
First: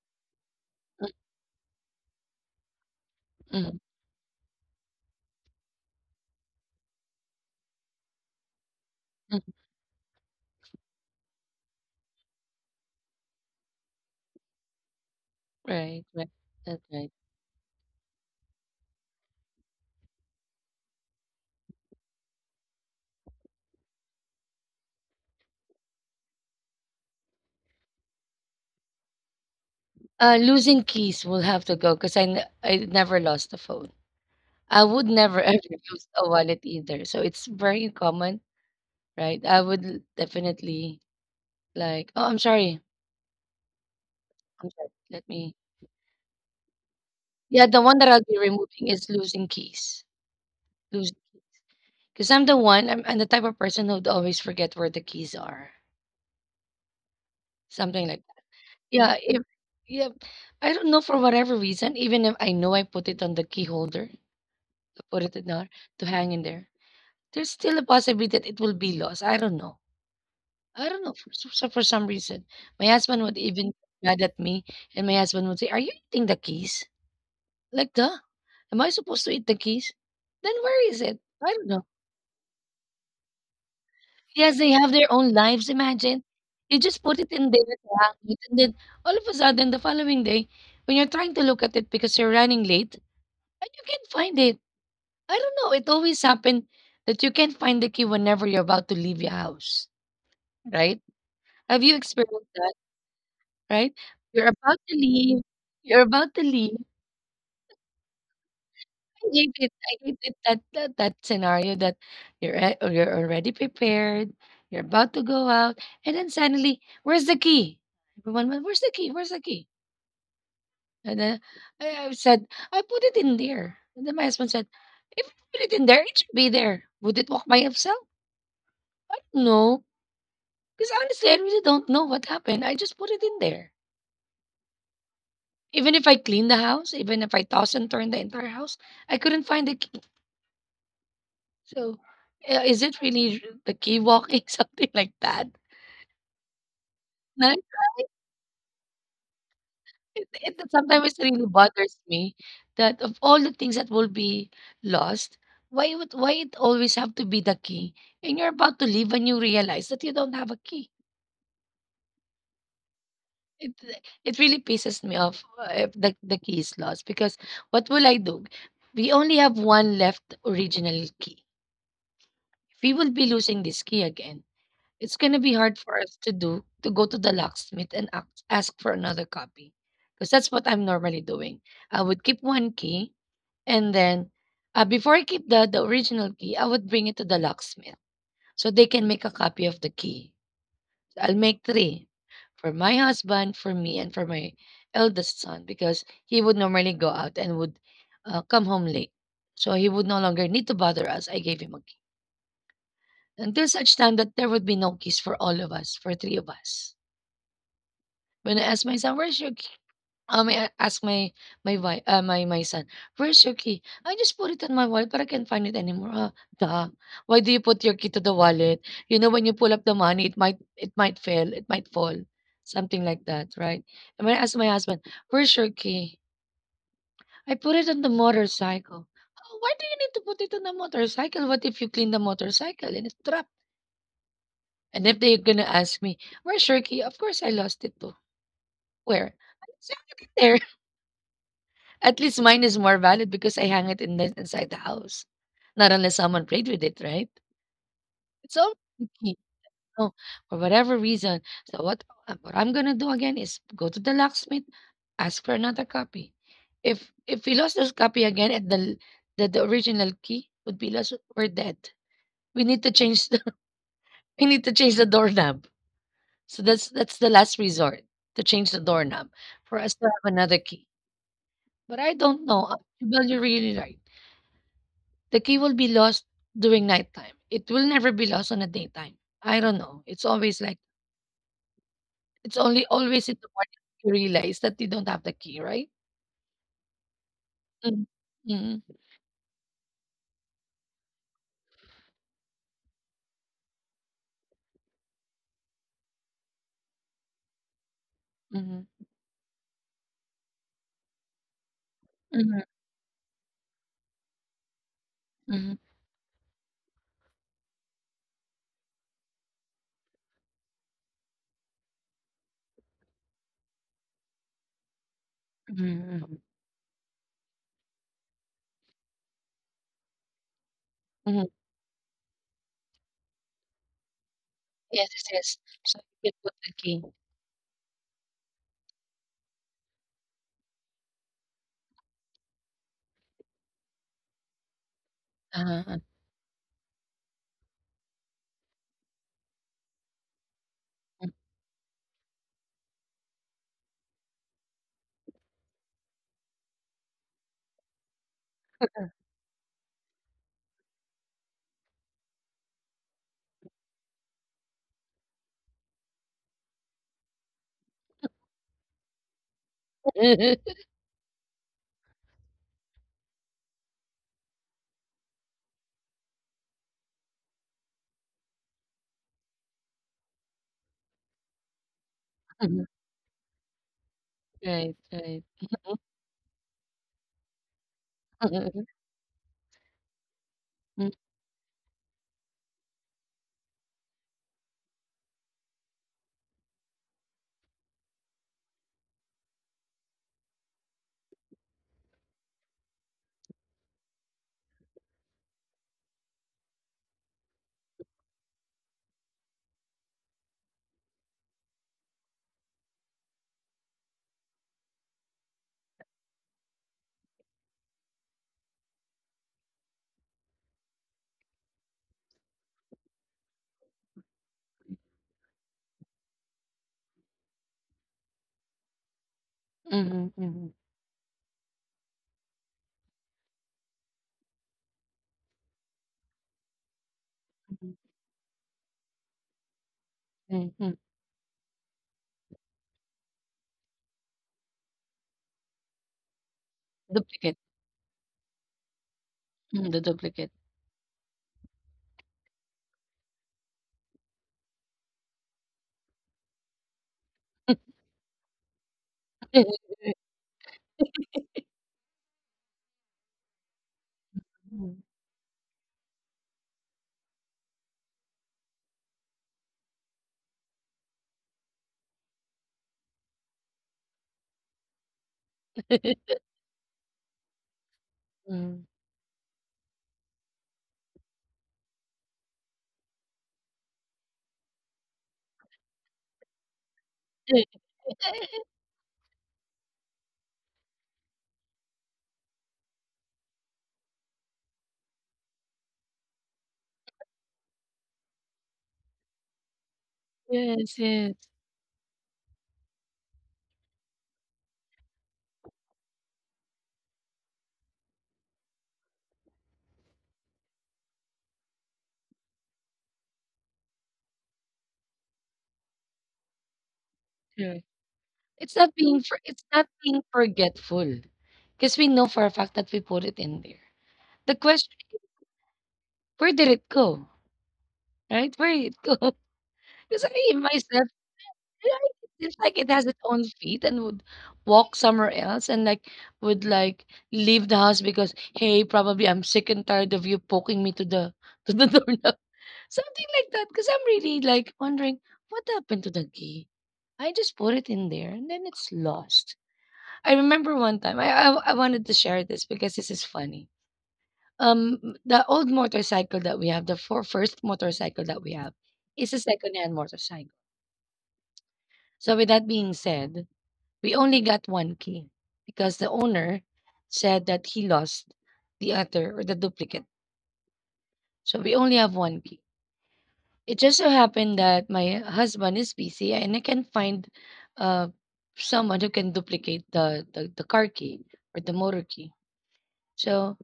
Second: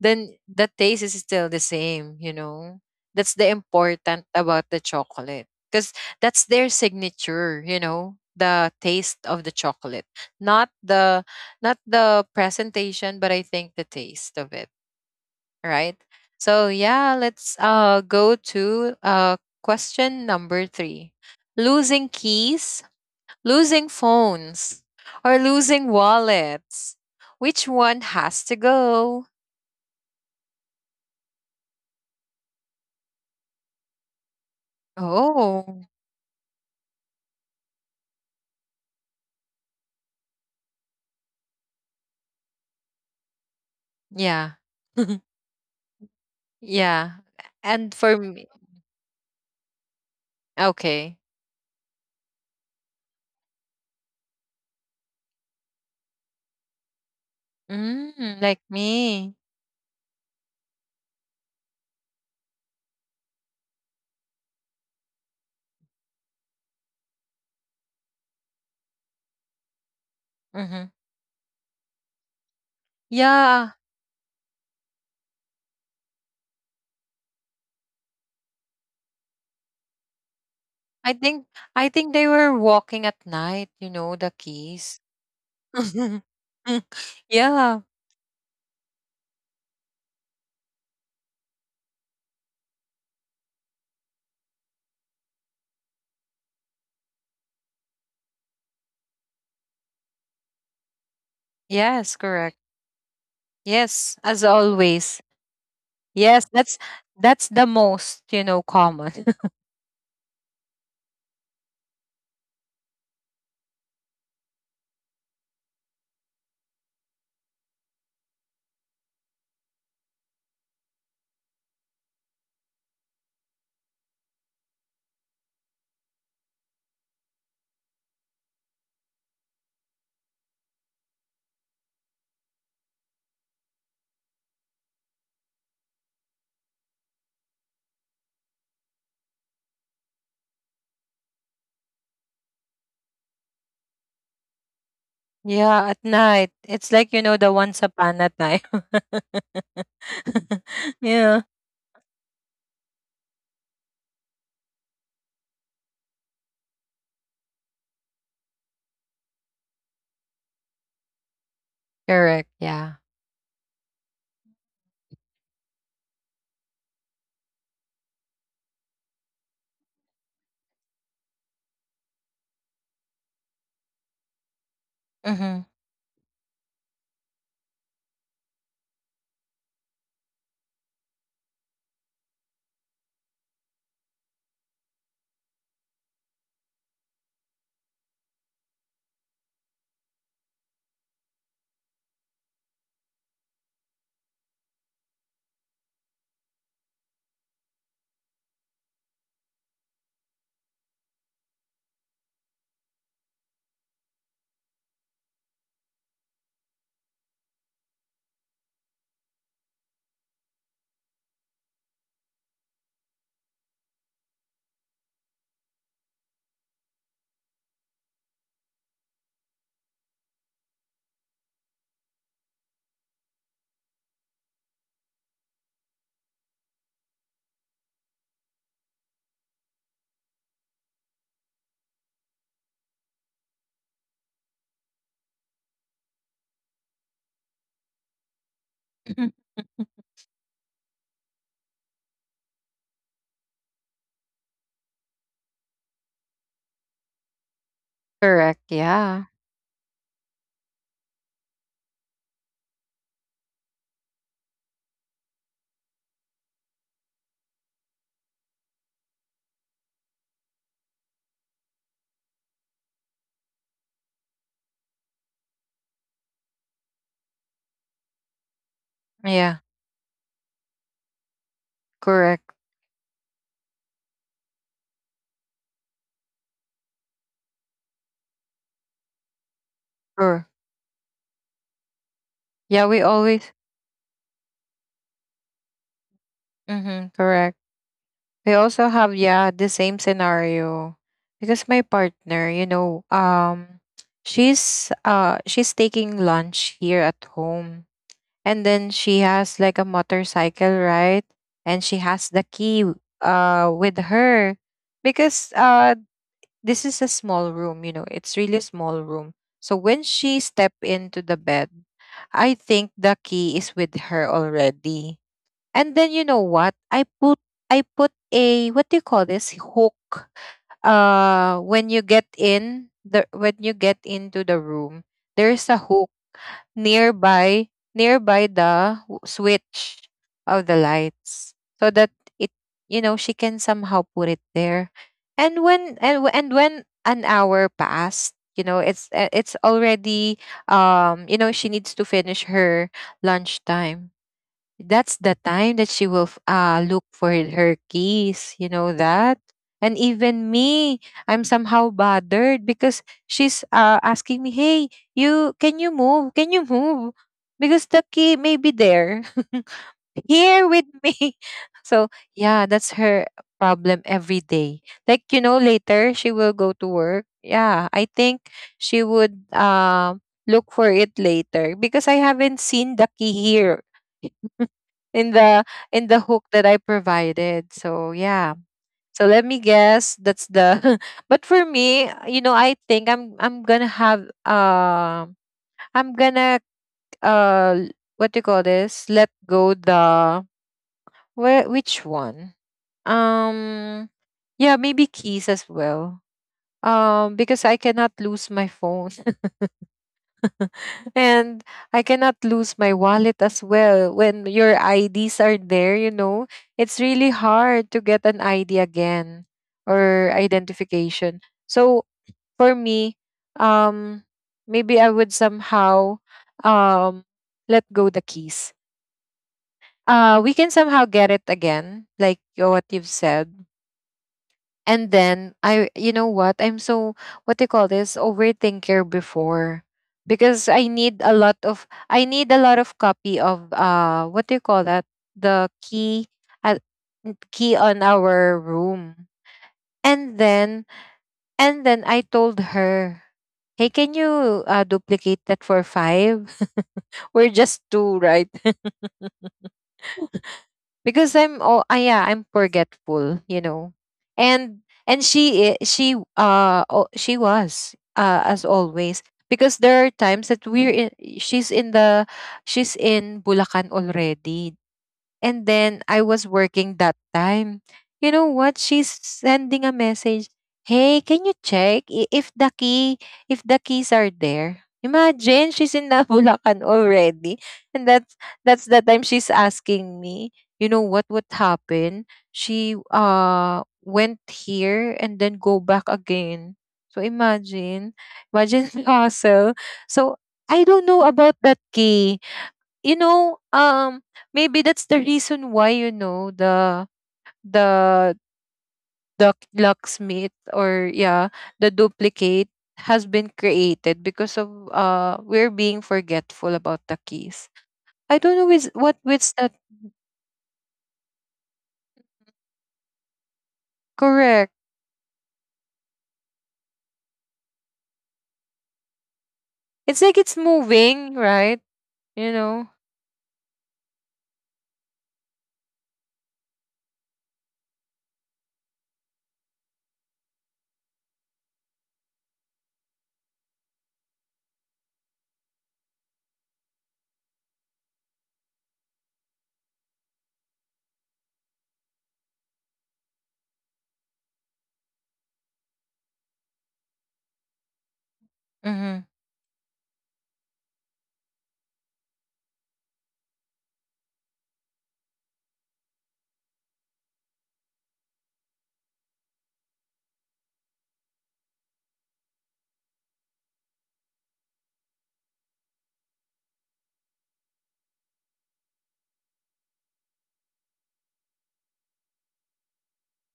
A: then the taste is still the same, you know? That's the
B: mhm,
A: important about the chocolate. Because that's their signature, you know, the taste
B: mhm.
A: of the chocolate. Not the not the presentation, but I think the taste of it. Right?
B: Right, right.
A: So
B: That's right.
A: yeah, let's uh go to uh question number three. Losing keys losing phones, or losing wallets. Which one has to go?
B: Uh, losing keys will have to go because I, n- I never lost a phone. I would never ever
A: Oh,
B: lose a wallet either. So it's very common, right? I would l- definitely like, oh, I'm sorry.
A: yeah.
B: I'm sorry. Let me.
A: Yeah.
B: Yeah, the
A: And
B: one that
A: for
B: I'll be
A: me,
B: removing is losing keys. Losing,
A: okay.
B: because I'm the one, I'm, I'm the type of person who'd always forget where the keys are. Something like
A: Mm,
B: that.
A: like
B: Yeah.
A: me.
B: If, yeah. I don't know, for whatever reason, even if I know I put it on the key holder, put it in there to hang in there, there's still a possibility that it will be lost. I don't know. I
A: Hmm.
B: don't know. For, so so for some reason, my husband would even
A: Yeah.
B: mad at me, and my husband would say, "Are you eating the keys? Like the? Am I supposed to eat the keys? Then where is
A: I
B: it? I
A: think
B: don't know."
A: I think they were walking at night, you know, the
B: Yes, they have
A: keys.
B: their own lives. Imagine you just put it in there
A: Yeah.
B: to hang it, and then all of a sudden, the following day, when you're trying to look at it because you're running late, and you can't find it. I don't know. It always happened that you can't find the key whenever you're about to leave your house, right? Have you
A: Yes,
B: experienced
A: correct.
B: that, right?
A: Yes,
B: You're
A: as
B: about to
A: always.
B: leave. You're about to
A: Yes,
B: leave.
A: that's that's the most, you know, common.
B: I hate it. I hate it that that, that scenario that you're a- or you're already prepared. You're about to go out, and then suddenly, where's the key? Everyone went, where's the key? Where's the key? And then I, I said, I put it in there. And then my husband said, if I put it in there, it should be there. Would it walk by itself? I don't know. Because honestly, I really don't know what happened. I just put it in there. Even if I cleaned the house, even if I tossed and turned the entire house, I couldn't find the key. So, uh, is it really r- the key walking, something like that?
A: Yeah, at night. It's like, you
B: No,
A: know, the once upon a time.
B: It, it, sometimes it really
A: Yeah.
B: bothers me that of all the things that will be lost, why would why it always have to be the key? And you're about to leave and you realize that you don't have a key.
A: Correct. Yeah.
B: It it really pisses me off uh, if the, the key is lost, because what will I do? We only have one left original key. We will be losing this key again. It's going to be
A: Mm-hmm.
B: hard for us to do to go to the locksmith and ask, ask for another copy, because that's what I'm normally doing. I would keep one key, and then uh, before I keep the, the original key, I would bring it to the locksmith so they can make a copy of the key. I'll make three, for my husband, for me, and for my eldest son, because he would normally go out and would uh, come home late. So he would no longer need to bother us. I gave him a key. Until such time that there would be no kiss for all of us, for three of us. When I asked my son, "Where's your key?" Um, I asked my my wife, uh, my my son, "Where's your key? I just put it on my wallet, but I can't find it anymore." Ah, duh. Why do you put your key to the wallet? You know, when you pull up the money, it might, it might fail, it might fall, something like that, right? And when I asked my husband, "Where's your key?" I put it on the motorcycle. "Oh, why do you need to put it on the motorcycle? What if you clean the motorcycle and it's trapped? And if they're gonna ask me, where's your key? Of course I lost it too. Where? It's already there." At least mine is more valid because I hang it in the inside the house. Not unless someone played with it, right? It's
A: Correct.
B: all
A: Yeah.
B: key. No, for whatever reason. So what uh, what I'm gonna do again is go to the locksmith, ask for another copy. If if we lost this copy again and the the, the original key would be lost, we're dead. We need to change the we need to change the doorknob. So that's that's the last resort, to change the doorknob for
A: Yeah.
B: us to have another key. But I don't know. uh,
A: Correct.
B: Well, you're really right. The key will be lost during nighttime. It will never be lost on a daytime. I don't know. It's always
A: Sure.
B: like it's only
A: Yeah, we
B: always in the
A: always.
B: morning you realize that you don't have the key, right?
A: Mm-hmm. Correct.
B: Mm,
A: We
B: mm,
A: also have, yeah, the same scenario. Because my partner, you know, um, she's uh she's taking lunch here at home. And
B: mhm,
A: then she has like a motorcycle, right? And she has the
B: mhm,
A: key uh with her because
B: mhm,
A: uh this is a small room, you know, it's really a small room. So when she step into the bed, I think the key is with her already.
B: mhm,
A: And then you
B: mhm,
A: know what? I put I put a what do you call this hook
B: mhm.
A: uh when you get in the when you get into the room
B: Yes, yes, yes.
A: there's a
B: So
A: hook
B: you can put the key.
A: nearby nearby the w- switch of the lights so that it you know she can somehow put it there and
B: Uh-huh.
A: when and, w- and when an hour passed you know it's uh, it's already um you know she needs to finish her lunchtime that's the time that she will f- uh, look for her keys. You know that? And even me, I'm somehow bothered because she's uh, asking me, hey, you, can you move? Can you move? Because the key may be there, here with me. So, yeah, that's her problem every day. Like, you know, later she will go to work. Yeah, I think she would uh, look for it later because I haven't seen the key here
B: right,
A: in
B: right.
A: the in the hook that I provided. So yeah. So let me guess that's the
B: Mhm,
A: but for me, you know, I think I'm I'm gonna have um I'm gonna uh what do you call this? Let go the where which one? Um yeah, maybe keys as well. Um because I cannot lose my phone. And I cannot lose my wallet as well. When your I Ds are there, you know, it's really hard to get an I D again or identification. So for me, um, maybe I would somehow um, let go the keys.
B: mhm,
A: Uh, we can
B: mhm,
A: somehow get it again, like what you've said. And then I, you know what? I'm so what do you call
B: mhm,
A: this overthinker before because
B: mhm,
A: I
B: mhm.
A: need a lot of I need a lot of copy of uh what do you call that the key uh,
B: Duplicate.
A: key on our room.
B: Mm, the
A: And
B: duplicate.
A: then and then I told her, "Hey, can you uh, duplicate that for five? We're just two, right?" Because I'm oh ah, yeah I'm forgetful you know and
B: Mm.
A: and she I- she uh oh, she was uh as always because there are times that we're in, she's in the she's in Bulacan already and then I was working that time. You know what? She's sending a message. Hey, can you check i- if the key if the keys are there? Imagine she's in the Nabulacan already.
B: Yes,
A: And that's that's the time she's asking me, you know what would happen? She uh went here and then go back again. So imagine, imagine the hassle. So I
B: yes,
A: don't know about that key you know, um, maybe that's the reason why you know the the the locksmith or yeah, the duplicate has been created because of uh we're being forgetful about the keys.
B: correct.
A: I don't know
B: It's
A: is
B: not
A: what
B: being for
A: what's
B: it's
A: that
B: not being forgetful, because we know for a fact that we put it in there. The
A: correct.
B: question is, where did it go, right? Where did it go? Because
A: It's like
B: I
A: it's
B: myself,
A: moving, right?
B: right, it seems
A: You
B: like it
A: know.
B: has its own feet and would walk somewhere else and, like, would, like, leave the house because, "Hey, probably I'm sick and tired of you poking me to the to the doorknob." Something like that, because 'cause I'm really, like, wondering, "What happened to the key? I just put it in there, and then it's lost." I remember one time I I I wanted to share this because this is funny. Um, the old motorcycle that we have, the four first motorcycle that we have is
A: Mm-hmm.
B: a secondhand motorcycle. So with that being said, we only got one key, because the owner said that he lost the other or the duplicate. So we only have one key. It just so happened that my husband is busy and I can find uh, someone who can duplicate the, the, the car key or the motor key. So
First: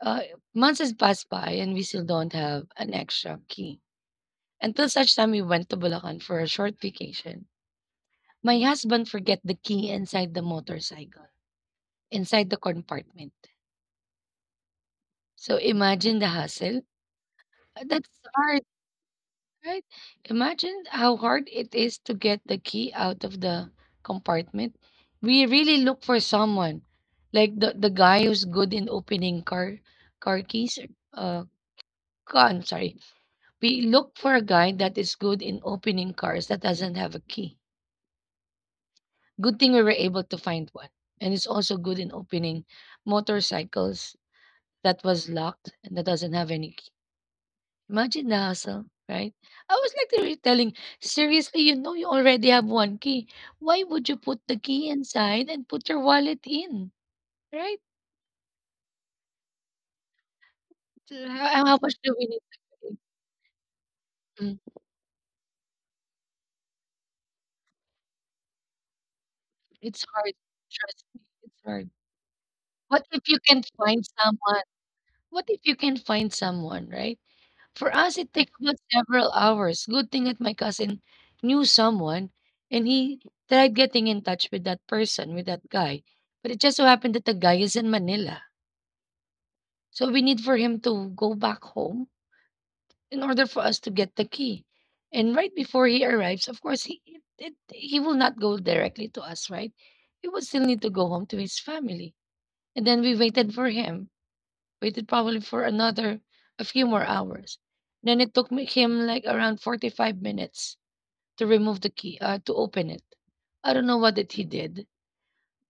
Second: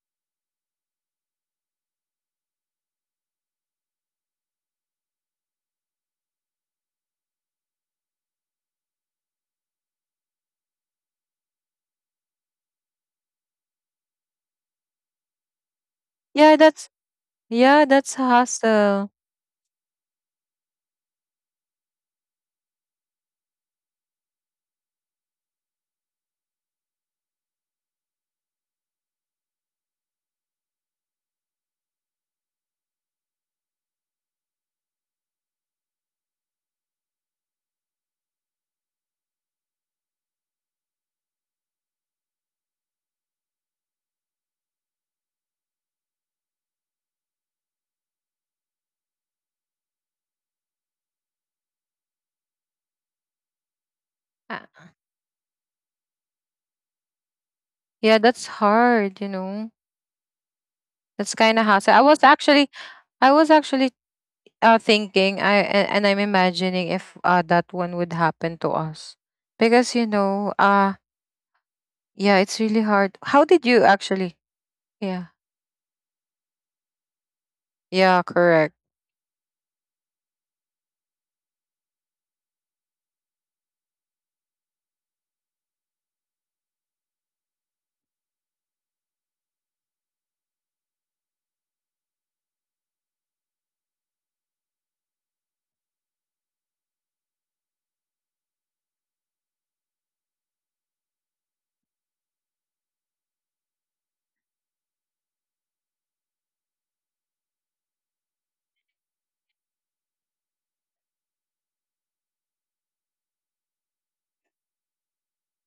B: uh, months has passed by and we still don't have an extra key. Until such time we went to Bulacan for a short vacation. My husband forget the key inside the motorcycle, inside the compartment. So imagine the
A: Yeah,
B: hassle.
A: that's
B: Uh,
A: yeah,
B: That's
A: that's
B: hard.
A: hassle.
B: Right? Imagine how hard it is to get the key out of the compartment. We really look for someone, like the, the guy who's good in opening car, car keys. Uh, ca- I'm sorry. We look for a guy that is good in opening cars that doesn't have a key. Good thing we were able to find one, and it's also good in opening motorcycles that was locked and that doesn't have any key. Imagine the hassle, right? I was literally telling, seriously, you know you already have one key. Why would you put the
A: Uh,
B: key inside and put your wallet in, right?
A: Yeah, that's hard. You know,
B: So
A: that's kind
B: How,
A: of
B: how much
A: hassle. I
B: do
A: was
B: we need to
A: actually
B: pay?
A: I was actually
B: Mm,
A: uh, thinking I a- and I'm imagining if uh, that one would happen to us because
B: It's
A: you
B: hard.
A: know uh
B: Trust me, it's hard.
A: yeah it's really
B: What
A: hard
B: if you
A: how
B: can
A: did you
B: find
A: actually
B: someone?
A: yeah
B: What if you can find someone, right? For us,
A: yeah
B: it takes
A: correct.
B: about several hours. Good thing that my cousin knew someone and he tried getting in touch with that person, with that guy. But it just so happened that the guy is in Manila, so we need for him to go back home in order for us to get the key. And right before he arrives, of course, he it, it, he will not go directly to us, right? He will still need to go home to his family. And then we waited for him, waited probably for another a few more hours. Then it took me, him like around forty-five minutes to remove the key, uh, to open it. I don't know what that he did.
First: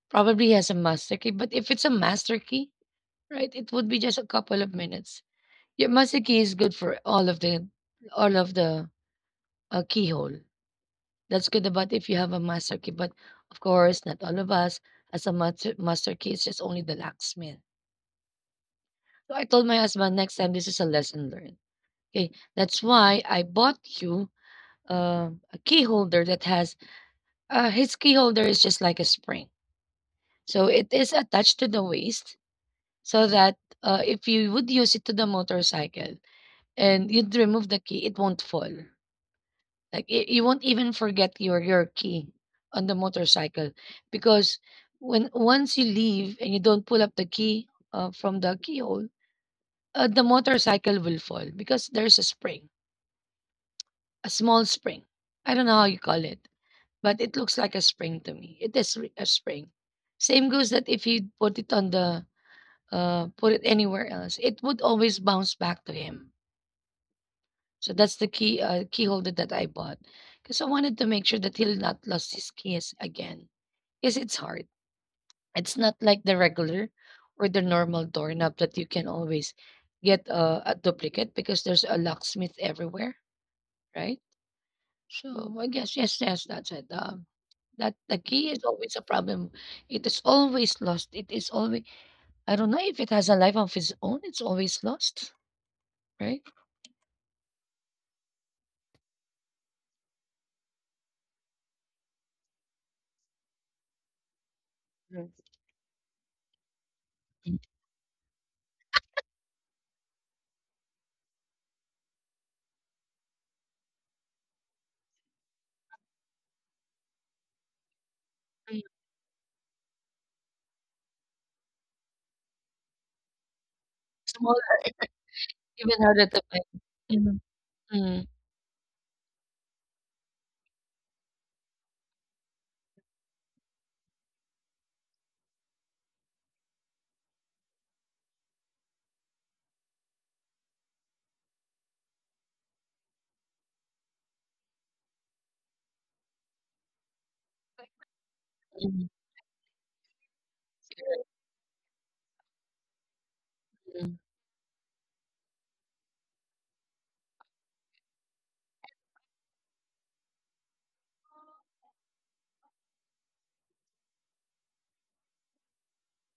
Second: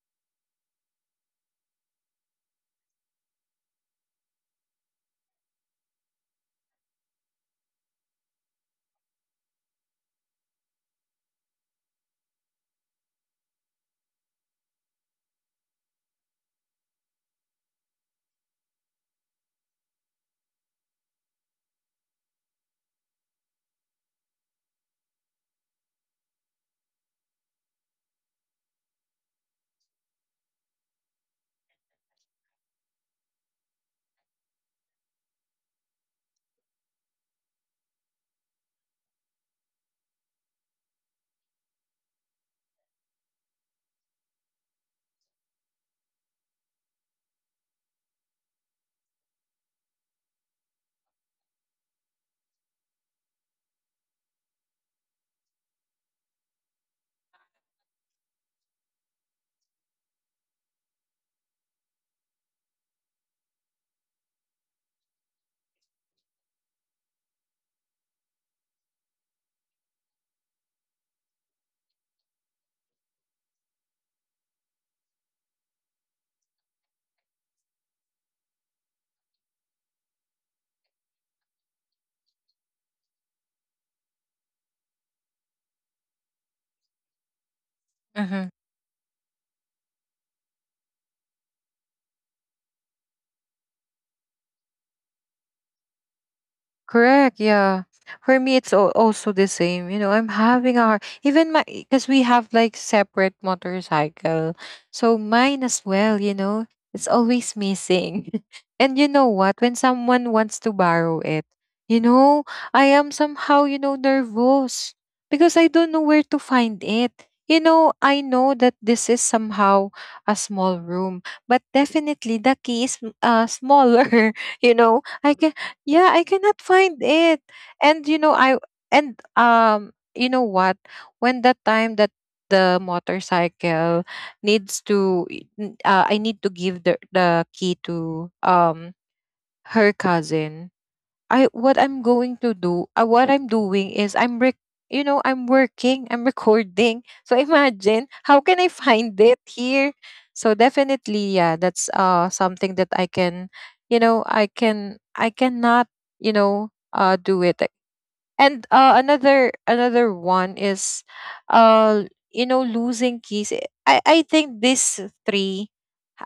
B: Probably he has a master key, but if it's a master key, right, it would be just a couple of minutes. Your master key is good for all of the all of the uh, keyhole. That's good about if you have a master key, but of course, not all of us as a master master key. It's just only the locksmith. So I told my husband next time this is a lesson learned. Okay, that's why I bought you uh, a key holder that has uh, his key holder is just like a spring, so it is attached to the waist so that uh, if you would use it to the motorcycle and you'd remove the key, it won't fall. Like you, you won't even forget your your key on the motorcycle because when once you leave and you don't pull up the key uh, from the keyhole, uh, the motorcycle will fall because there's a spring, a small spring. I don't know how you call it, but it looks like a spring to me. It is re- a spring. Same goes that if you put it on the uh, put it anywhere else, it would always bounce back to him. So that's the key uh, key holder that I bought because I wanted to make sure that he'll not lose his keys again. Because it's hard. It's not like the regular or the normal doorknob that you can always get a, a duplicate because there's a locksmith everywhere, right? So I guess yes, yes, that's it. Um, that the
A: Mhm.
B: key is always a problem. It is always lost. It is always I don't know if it has a life of its own. It's always lost, right?
A: Correct. Yeah. For me, it's al- also the same. You know, I'm having a hard, even my, because we have like separate motorcycle. So
B: Mm.
A: mine as well, you know, it's always
B: Mm.
A: missing. And you know what? When someone wants to borrow it, you know, I am somehow, you know, nervous because I don't know where to find it. You know, I know that
B: Mm.
A: this is somehow a small room, but definitely the key is uh, smaller.
B: Small,
A: You know, I can
B: even
A: yeah, I
B: harder to
A: cannot
B: find.
A: find it.
B: Mm,
A: And you
B: mm,
A: know, I and um you know what? When that time that the motorcycle needs to n- uh, I need to give the the key to um her cousin I what I'm going to do, uh, what I'm doing is I'm rec- you know, I'm working, I'm recording. So imagine how can I
B: mm,
A: find it here? So definitely, yeah, that's uh something that I can, you
B: mm.
A: know, I can I cannot, you know, uh do it. And uh another another one is uh you know losing keys. I I think these three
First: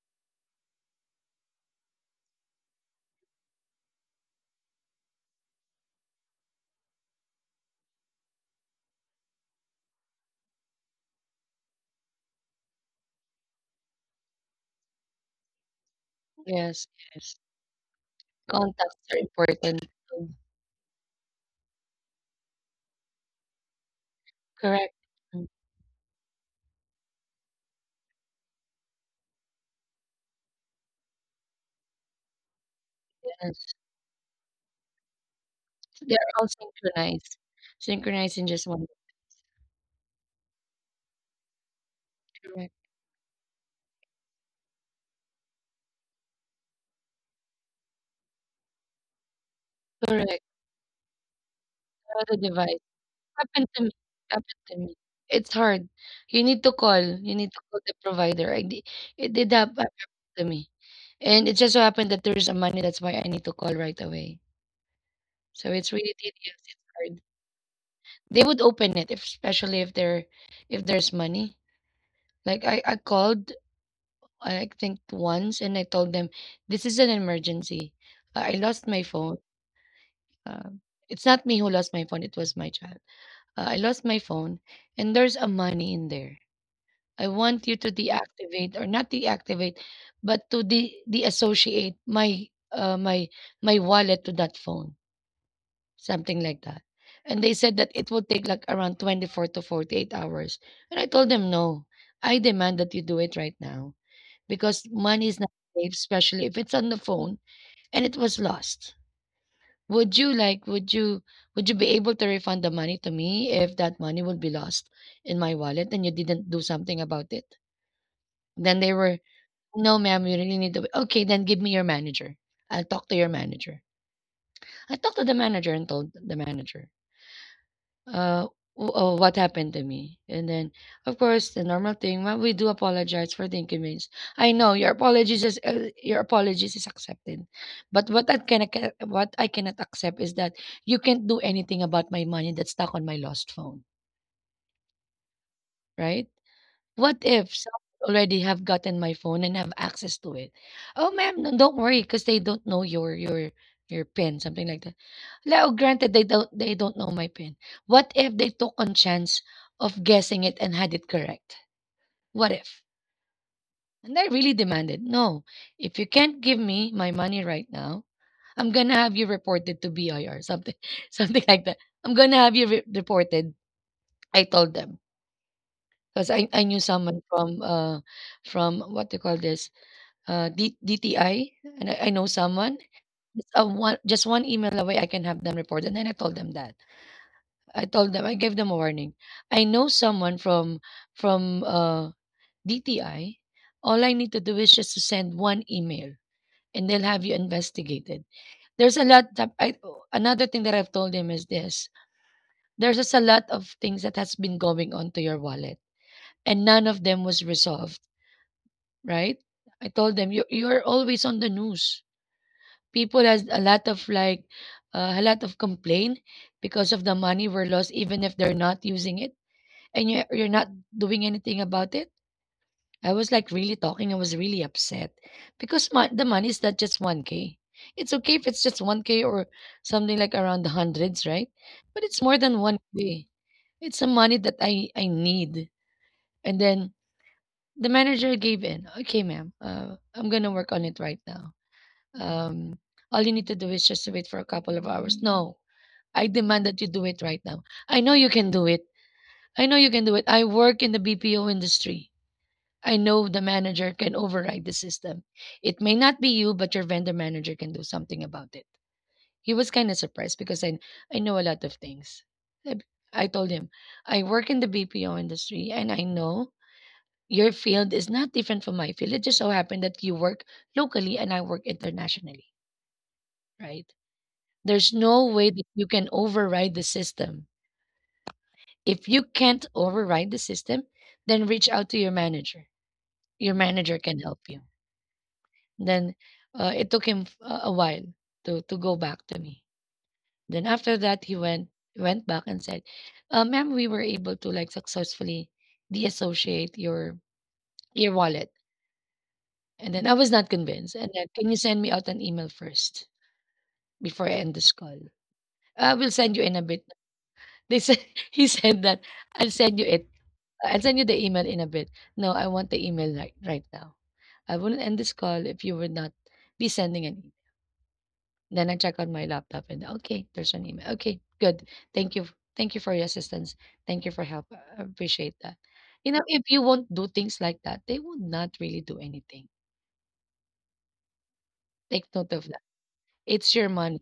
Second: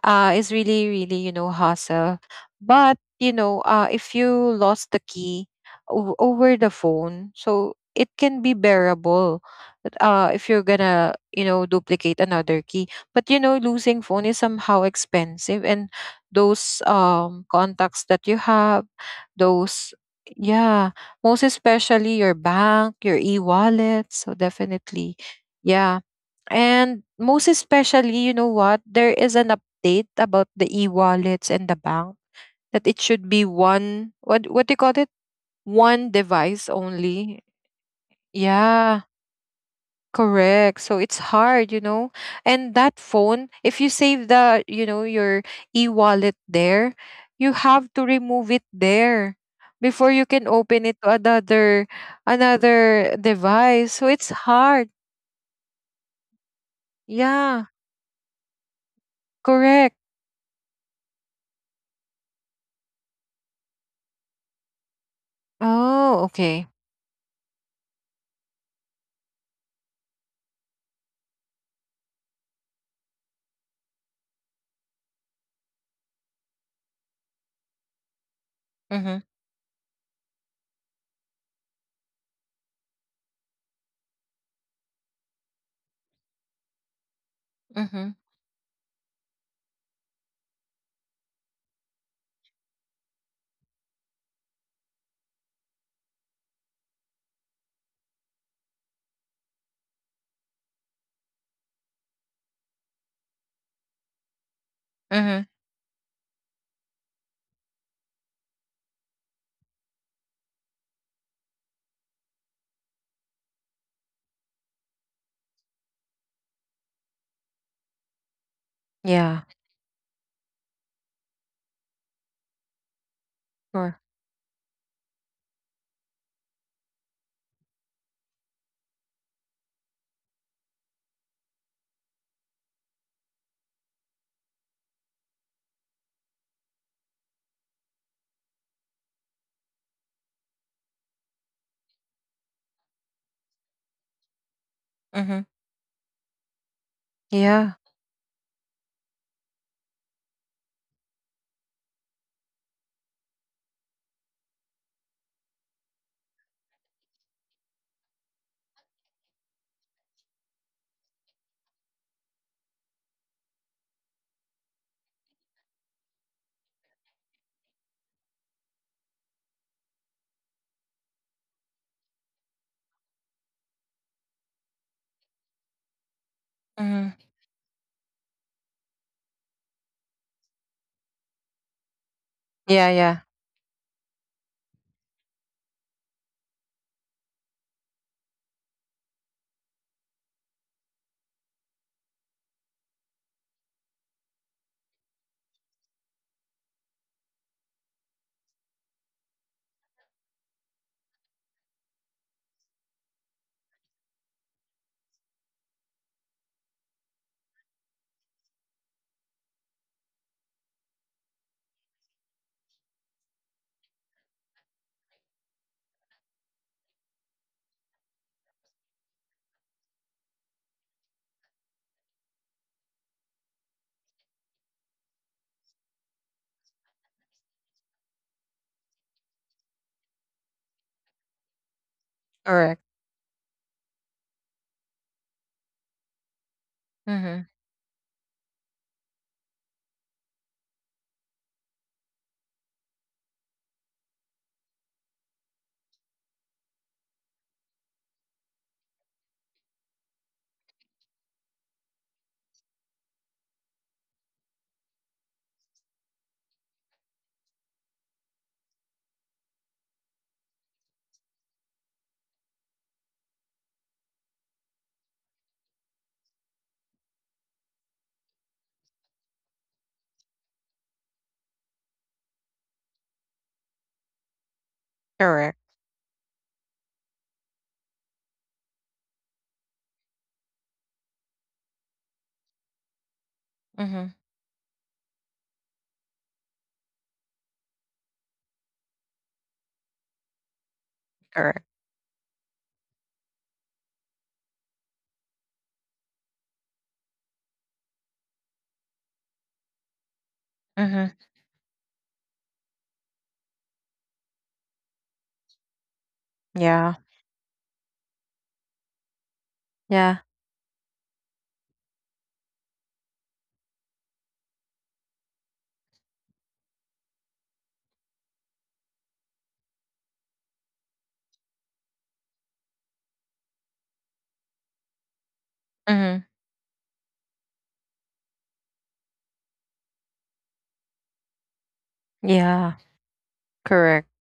A: uh, is really, really, you know, hassle. But, you know, uh, if you lost the key o- over the phone, so it can be bearable but, uh, if you're gonna, you know, duplicate another key. But, you know, losing phone is somehow expensive and those
B: Yes, yes.
A: um, contacts that you have,
B: Contacts are important.
A: those,
B: Mm.
A: yeah, most especially your bank, your e-wallet. So
B: Correct.
A: definitely, yeah. And most especially, you know what? There is an update about the e-wallets and the bank that it should be
B: Yes,
A: one what what do you call it? One
B: they're all
A: device only.
B: synchronized. Synchronized in just one.
A: Yeah, correct. So it's hard, you know. And
B: Correct.
A: that phone, if you save the, you know, your e-wallet there, you have to remove it there before you can
B: Correct.
A: open it to another
B: Another device.
A: another
B: Happened
A: device.
B: to me.
A: So it's
B: Happened to
A: hard.
B: me. It's hard. You need to call. You need
A: Yeah,
B: to call the provider. I did, it did hap-
A: correct.
B: happen to me. And it just so happened that there's a money. That's why I need to call right away. So it's
A: Oh,
B: really
A: okay.
B: tedious. It's hard. They would open it, if, especially if there, if there's money. Like I, I called, I think once, and I told them, this is an emergency. I I lost
A: Mm-hmm.
B: my phone. Um, it's not me who lost my phone, it was my child. Uh, I lost my phone, and there's a money in there. I want you to
A: Mm-hmm.
B: deactivate or not deactivate, but to de deassociate my uh, my my wallet to that phone, something like that. And they said that it would take like around twenty-four to forty-eight hours. And I told them, no, I demand that you do it right now because
A: Hmm.
B: money is not safe, especially if it's on the phone and it was lost. Would you like would you would you be able to refund the money to me if that money would be lost in my wallet and you didn't do something about it? Then they were,
A: Yeah.
B: "No, ma'am, you really need to Okay, then give me your manager. I'll talk to your manager."
A: Sure.
B: I talked to the manager and told the manager uh, w- uh, what happened to me? And then, of course, the normal thing. Well, we do apologize for the inconvenience. I know your apologies is uh, your apologies is accepted, but what I can what I cannot accept is that you can't do anything about my money that's stuck on my lost phone,
A: Mm-hmm.
B: right? What if
A: Yeah.
B: someone already have gotten my phone and have access to it? Oh, ma'am, no, don't worry, because they don't know your your your pin, something like that. Now, granted, they don't they don't know my pin. What if they took on chance of guessing it and had it correct? What if? And I really demanded, no, if you can't give me my money right now, I'm gonna have you reported to B I R, something something like that. I'm gonna have you re- reported. I told them because I, I knew
A: Mhm.
B: someone from uh from what do you call this uh D- DTI, and I, I know
A: Yeah,
B: someone.
A: yeah.
B: It's a one just one email away. I can have them reported, and I told them that. I told them I gave them a warning. I know someone from from uh, D T I. All I need to do is just to send one email, and they'll have you investigated. There's a lot that I another thing that I've told him is this: there's just a lot of things that has been going on to your wallet, and none of them was resolved. Right? I told them you you're always on the news. People has a lot of like uh, a lot of complaint because of the money were lost, even if they're not using it and you're you're not doing anything about it? I was like really talking. I was really upset because my, the money is not just one k. It's okay if it's just one k or something like around the hundreds, right? But it's more than
A: Correct.
B: one k. It's a money that I, I need. And then
A: Mhm.
B: the manager gave in. Okay, ma'am, uh, I'm going to work on it right now. Um, all you need to do is just wait for a couple of hours. No, I demand that you do it right now. I know you can do it. I know you can do it. I work in the B P O industry. I know the manager can override the system. It may not be you, but your vendor manager can do something about it. He was kind of surprised because I, I know a lot of things. I, I told him, I work in the B P O industry and I know your field is not different from my field. It just so happened that you work locally and I work internationally, right? There's no
A: Correct.
B: way that you can override the system. If you can't override the system, then reach out to your manager. Your
A: Mhm.
B: manager can help you. Then uh, it took him f- a a while to to go back to me. Then after that, he
A: Correct.
B: went went back and said, uh, "Ma'am, we were able to like successfully deassociate your your wallet." And then I was not convinced.
A: Mhm.
B: And then, can you send me out an email first before I end this call? I will send you in a
A: Yeah.
B: bit. They said he said that I'll send you
A: Yeah.
B: it. I'll send you the email in a bit. No, I want the email right right now. I wouldn't end this call if you would not be sending an email. Then I check on my laptop and okay, there's an email. Okay, good. Thank you. Thank you for your assistance. Thank you for help. I appreciate that.
A: Mhm.
B: You know, if you won't do things like that, they will not really do anything. Take note of
A: Yeah.
B: that. It's your
A: Correct.
B: money.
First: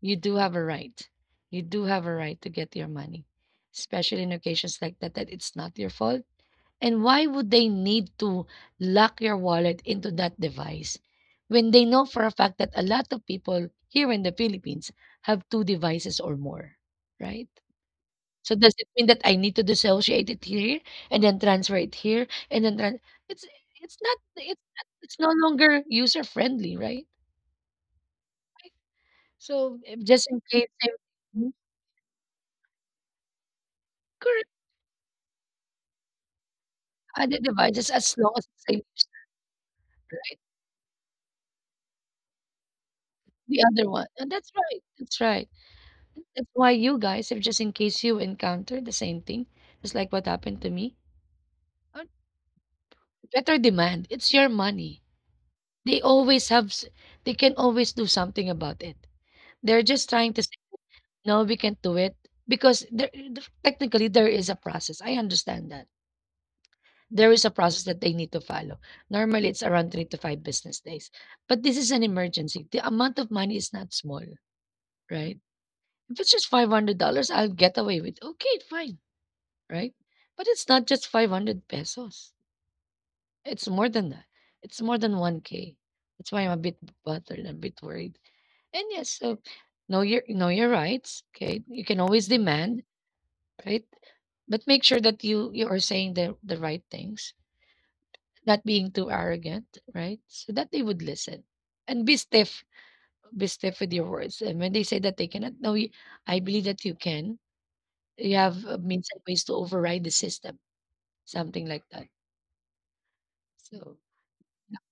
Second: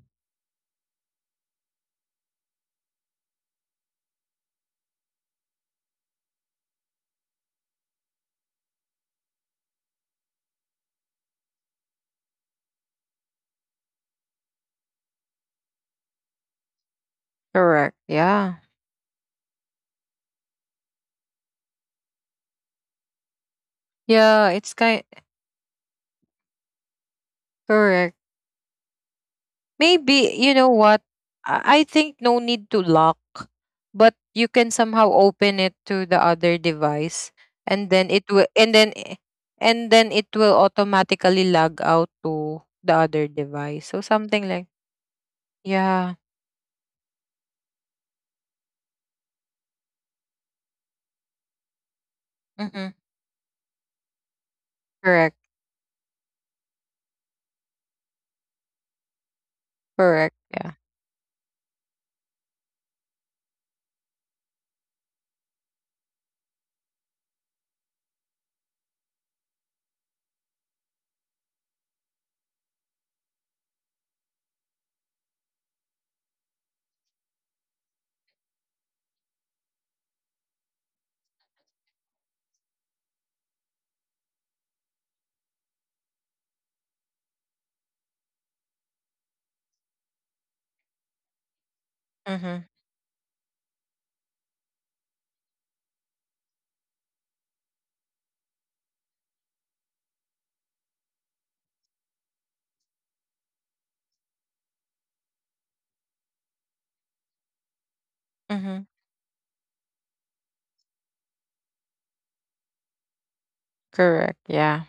B: You do have a right. You do have a right to get your money, especially in occasions like that, that it's not your fault. And why would they need to lock your wallet into that device when they know for a fact that a lot of people here in the Philippines have two devices or more, right?
A: Correct.
B: So
A: Yeah.
B: does it mean that I need to dissociate it here and then transfer it here and then tran it's it's not
A: Yeah,
B: it's
A: it's
B: not,
A: kind
B: it's no longer user friendly, right?
A: correct.
B: So if just
A: Maybe
B: in
A: you
B: case,
A: know
B: same-
A: what?
B: Mhm.
A: I I think no need to lock, but
B: Correct,
A: you can somehow open it to the other device
B: other devices
A: and
B: as
A: then it
B: long as
A: will
B: it's
A: and
B: same,
A: then i- and then it
B: right?
A: will automatically log out to the other
B: The
A: device.
B: other
A: So
B: one, and
A: something
B: that's
A: like
B: right, that's right.
A: yeah,
B: That's why you guys, if just in case you encounter the same thing, just like what happened to me, uh,
A: Mhm.
B: better demand. It's your money.
A: Correct.
B: They always have, s- they can always do something about it. They're just trying
A: Correct.
B: to say,
A: Yeah.
B: no, we can't do it because there, the- technically there is a process. I understand that. There is a process that they need to follow. Normally it's around three to five business days. But this is an emergency. The amount of money is not small, right? If it's just five hundred dollars I'll get away with, okay, fine, right? But it's not just five hundred pesos. It's more than that. It's more than one k. That's why I'm a bit bothered, a bit worried. And yes, so know your know your rights. Okay, you can always
A: Mhm.
B: demand, right? But make sure that you you are saying the the right things, not being too arrogant, right? So that they would listen, and be stiff, be stiff with your words. And when they say that they cannot, no, you- I believe that you can. You have uh,
A: Mhm.
B: means and ways to override the system, something like that. So
A: Correct. Yeah.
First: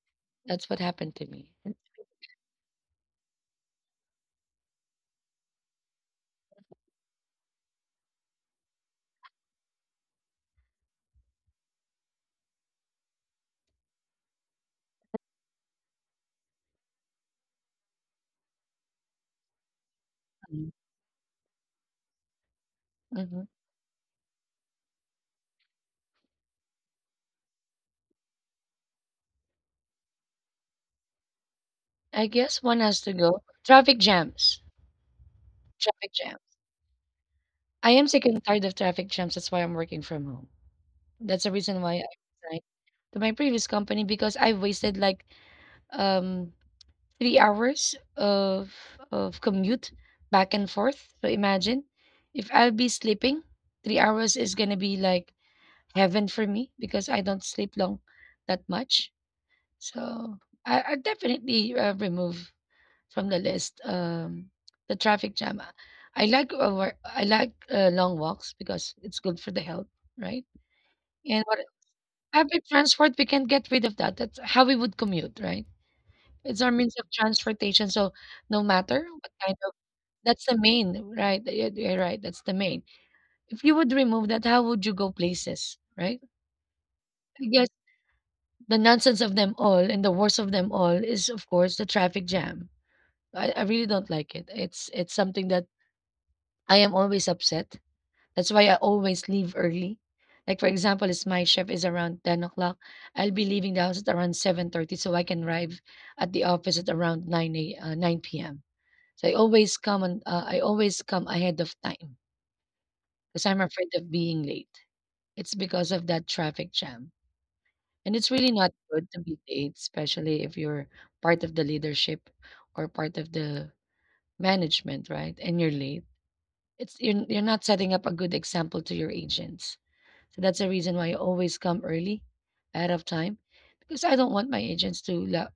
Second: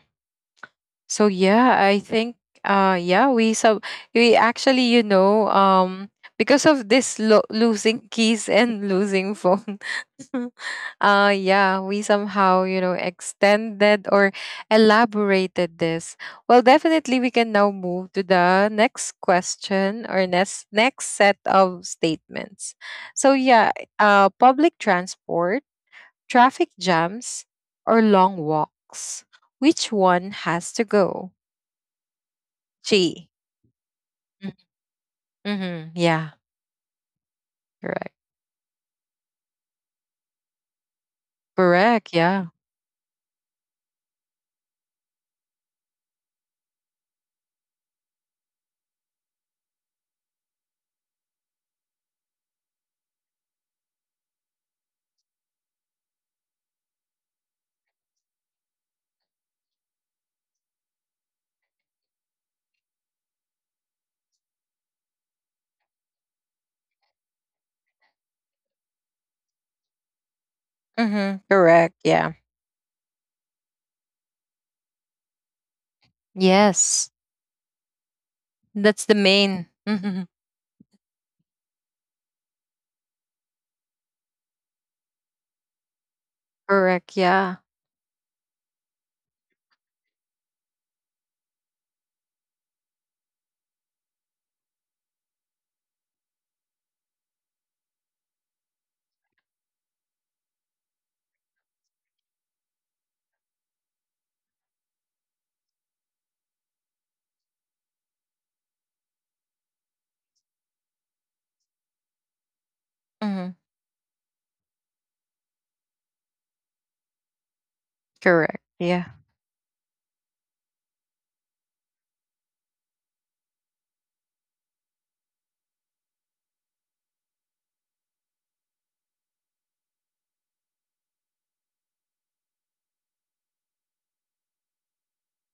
B: that's what happened
A: So
B: to me.
A: yeah,
B: That's...
A: I think uh yeah, we sub we actually, you know, um because of this lo- losing keys and losing phone. Uh yeah, we somehow, you know, extended or elaborated this. Well, definitely we can now move to the next question or next next set of statements. So
B: Mhm.
A: yeah, uh public transport Traffic jams or long walks? Which one has to go?
B: I guess one has to
A: G.
B: go. Traffic jams.
A: Mm-hmm.
B: Traffic
A: Yeah.
B: jams. I am
A: Correct.
B: sick and tired of traffic jams. That's why I'm working from home. That's the reason why I
A: Correct. Yeah.
B: resigned to my previous company because I wasted like um three hours of of commute back and forth. So imagine if I'll be sleeping, three hours is gonna be like heaven for me because I don't sleep long that much. So I, I definitely uh, remove from the list. Um, the traffic jam. I like over, I like uh, long walks because it's good for the health, right?
A: Mm-hmm.
B: And what,
A: Correct. Yeah.
B: public transport, we can get rid of that. That's how we would commute, right? It's our means of
A: Yes.
B: transportation. So no
A: That's
B: matter
A: the
B: what kind
A: main.
B: of,
A: Mm-hmm.
B: that's the main, right? Yeah, you're right. That's the main. If you would remove that, how would you go places, right?
A: Correct.
B: I
A: Yeah.
B: guess the nonsense of them all and the worst of them all is, of course, the traffic jam. I, I really don't like it. It's it's something that I am always upset. That's why I always leave early. Like for example, if my shift is around ten o'clock. I'll be leaving the house at around seven thirty so I can arrive at the office at around nine a, uh, nine p m. So I always come and uh, I always come ahead of time because
A: Mm-hmm.
B: I'm afraid of being late. It's because of that traffic jam. And it's really
A: Correct.
B: not
A: Yeah.
B: good to be late, especially if you're part of the leadership or part of the management, right? And you're late. It's you're, you're not setting up a good example to your agents. So that's the reason why I always come early, ahead of time, because I don't want my agents to la-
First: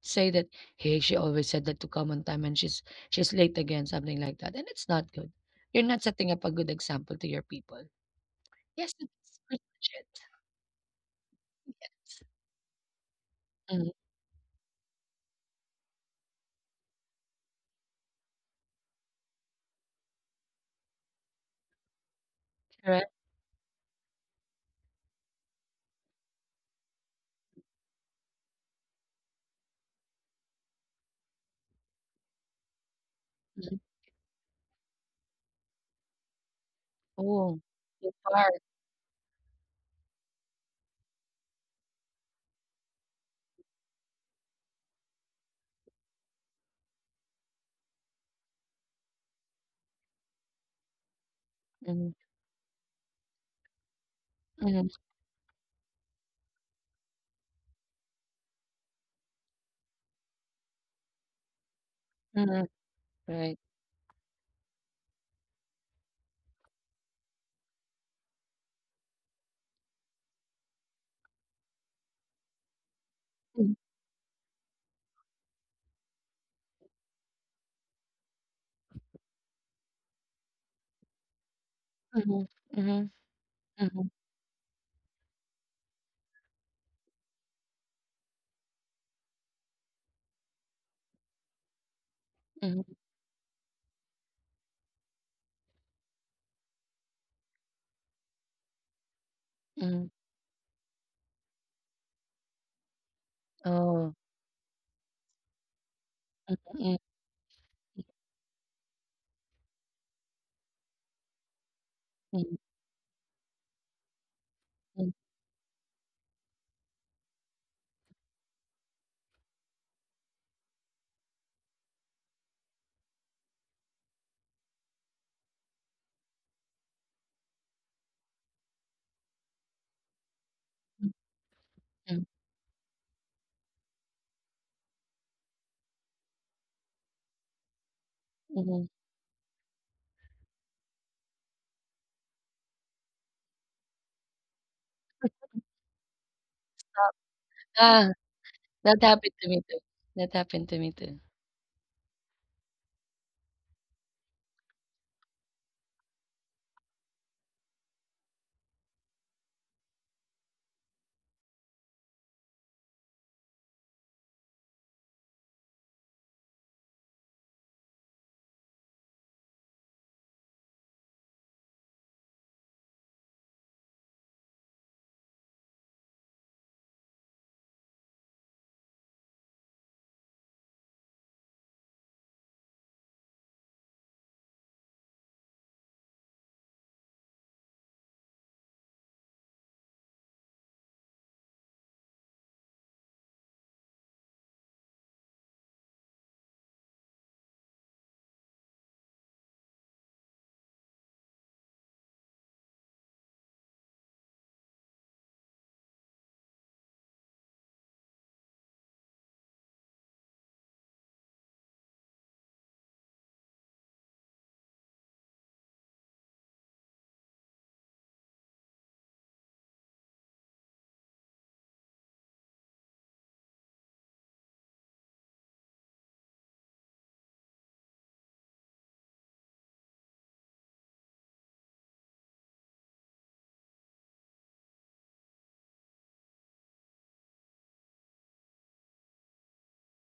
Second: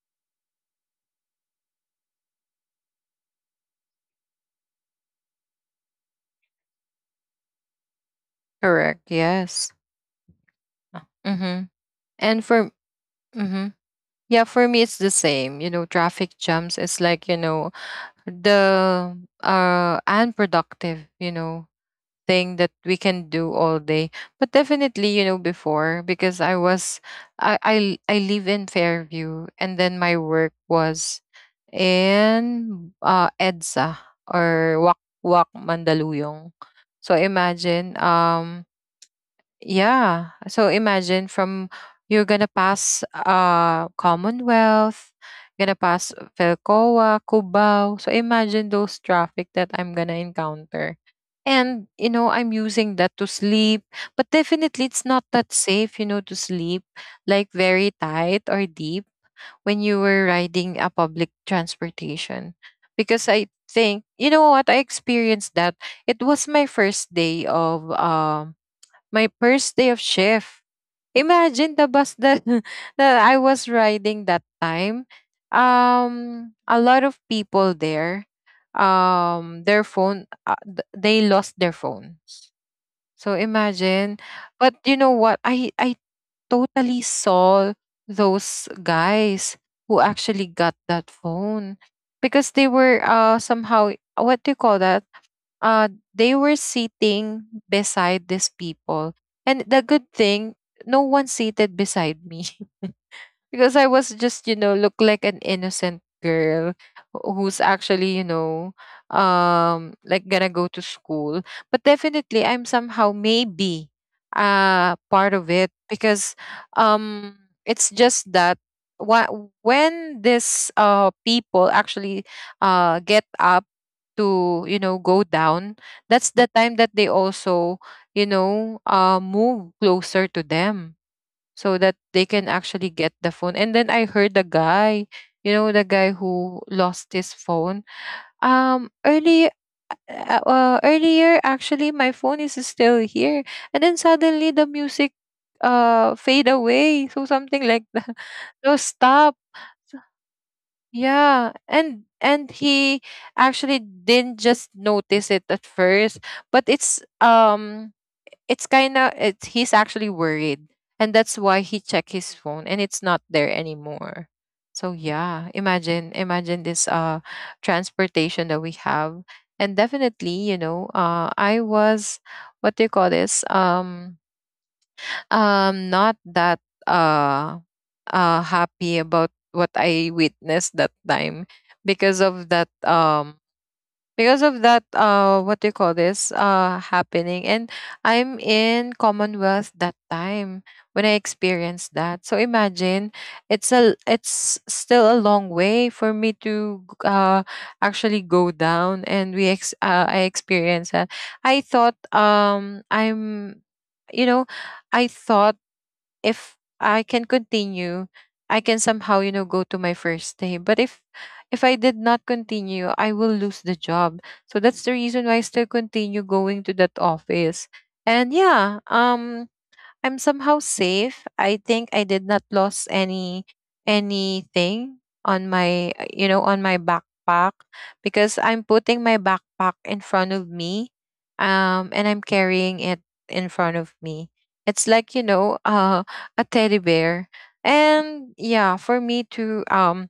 B: say that, hey, she always said that to come on time and she's she's late again, something like that. And it's not good. You're not setting up a good example to your people. Yes,
A: Correct.
B: it's pretty
A: Yes.
B: much it.
A: Mm-hmm. And for mm-hmm.
B: Mm,
A: Yeah, for me it's the same. You know, traffic jams is like you know the uh unproductive. You know, thing that
B: correct.
A: we can do all day. But definitely, you know, before because I was I I, l- I live in Fairview and then my work was in uh
B: Mhm.
A: EDSA or Wak Wak Mandaluyong. So
B: Oh, you
A: imagine
B: park.
A: um yeah. So imagine from you're gonna pass uh Commonwealth, gonna pass Velcoa, Cubao. So imagine those traffic that I'm gonna encounter. And
B: Mhm,
A: you know, I'm using that to sleep, but
B: mhm,
A: definitely it's not that safe, you know, to sleep like very tight or deep when you were riding a public
B: mhm.
A: transportation. Because
B: Right.
A: I think, you know what, I experienced that. It was my first day of um my first day of shift. Imagine the bus that that I
B: Mhm,
A: was riding that time. Um, a lot of people there. Um, their phone, uh, th- they lost their phone.
B: mhm, mhm,
A: So
B: mhm,
A: imagine. But you know what? I I totally saw those guys who actually got that phone because they
B: mhm,
A: were uh somehow what do you call that uh, they were sitting beside these people. And the
B: mhm.
A: good thing, no one seated beside me. Because I was
B: Oh.
A: just, you know, look like an innocent girl
B: Mhm,
A: wh- who's actually, you know, um like gonna go to school. But definitely
B: mhm,
A: I'm somehow maybe uh
B: mhm,
A: part of it, because um it's just that wha- when this uh people actually uh get up to, you know, go down, that's the time that they also, you know, uh move closer to them so that
B: mhm,
A: they can actually get the phone. And then I heard the guy, you know, the guy who lost his phone.
B: mhm.
A: Um, early, uh, uh, earlier, actually, my phone is still here, and then suddenly the music, uh, fade away. So something like
B: Ah.
A: that. So
B: That happened
A: stop.
B: to me too. That happened to me too.
A: Yeah, and and he actually didn't just notice it at first, but it's um it's kind of it's he's actually worried, and that's why he checked his phone and it's not there anymore. So yeah, imagine, imagine this uh transportation that we have. And definitely, you know, uh I was, what do you call this um um not that uh uh happy about what I witnessed that time, because of that um because of that, uh what do you call this, uh happening. And I'm in Commonwealth that time when I experienced that. So imagine, it's a it's still a long way for me to g- uh actually go down, and we ex- uh, I experienced that. I thought, um I'm, you know, I thought if I can continue, I can somehow, you know, go to my first day. But if if I did not continue, I will lose the job. So that's the reason why I still continue going to that office. And yeah, um I'm somehow safe. I think I did not lose any, anything on my uh, you know, on my backpack, because I'm putting my backpack in front of me, um and I'm carrying it in front of me. It's like, you know, uh a teddy bear. And yeah, for me to, um